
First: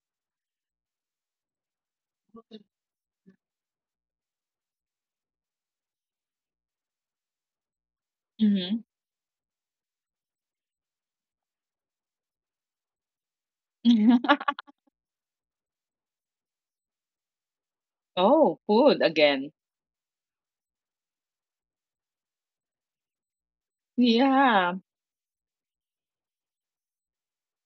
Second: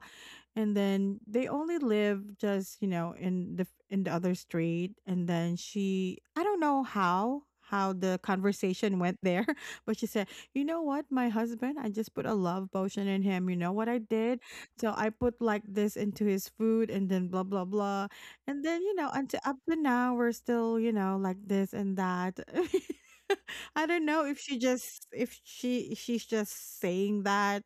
and then they only live just you know in the in the other street, and then she, I don't know how how the Mm-hmm. conversation went there, *laughs* but she said, you know what, my husband, I just put a love potion in him, you know what I did, *laughs* so I put like this into his food, and then blah blah blah, Oh, and then you food know until again. up to now we're still you know like this and that. *laughs* I don't know if she Yeah. just if she she's just saying that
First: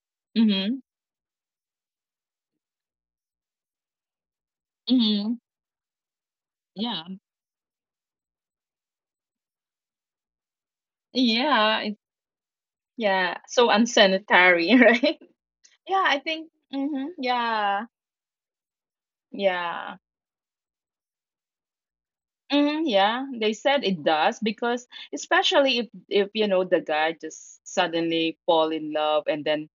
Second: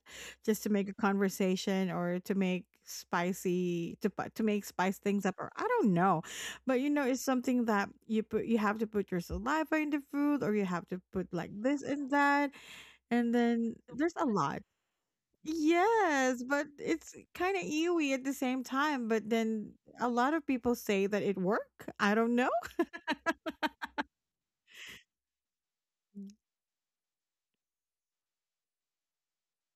just to Mm-hmm. make a conversation or to make spicy to pu- to make spice things Mm-hmm. up, or I don't know. But you know, Yeah. it's something that you put you have to put your saliva in the food, or you have to put like Yeah. this It. and that, and Yeah. So then there's a lot. unsanitary, *laughs* right? Yeah, I Yes, think. but Mm-hmm. it's kind of Yeah. ewy at the same time, but then Yeah. a lot of people say that it work. I don't know. Hmm. Yeah, they said it does because especially if if you know the guy just suddenly fall in love and then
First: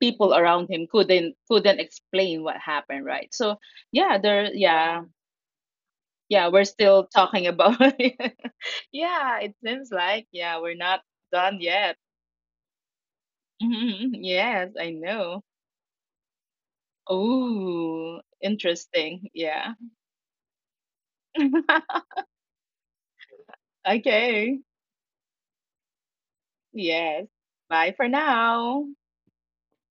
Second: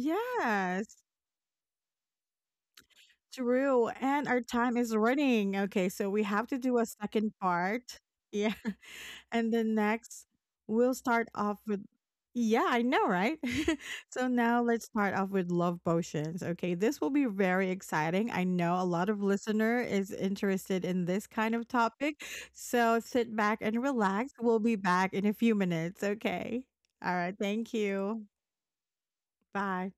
people around him couldn't couldn't explain what happened, right? So true. yeah, And our there time is yeah, running. Okay, so we have yeah, to we're do a still second talking about *laughs* part. it. Yeah. Yeah, And it then seems next, like yeah, we're we'll not start off done with, yet. yeah, I know, right? *laughs* Mhm, *laughs* So now yes, let's I start off know. with love potions. Okay, this will be very Oh, exciting. I know a lot of interesting. Yeah. listener is interested in this kind of topic. *laughs* So sit back and relax. We'll Okay. be back in a few minutes. Okay. All Yes. right. Thank Bye for you. now. Bye.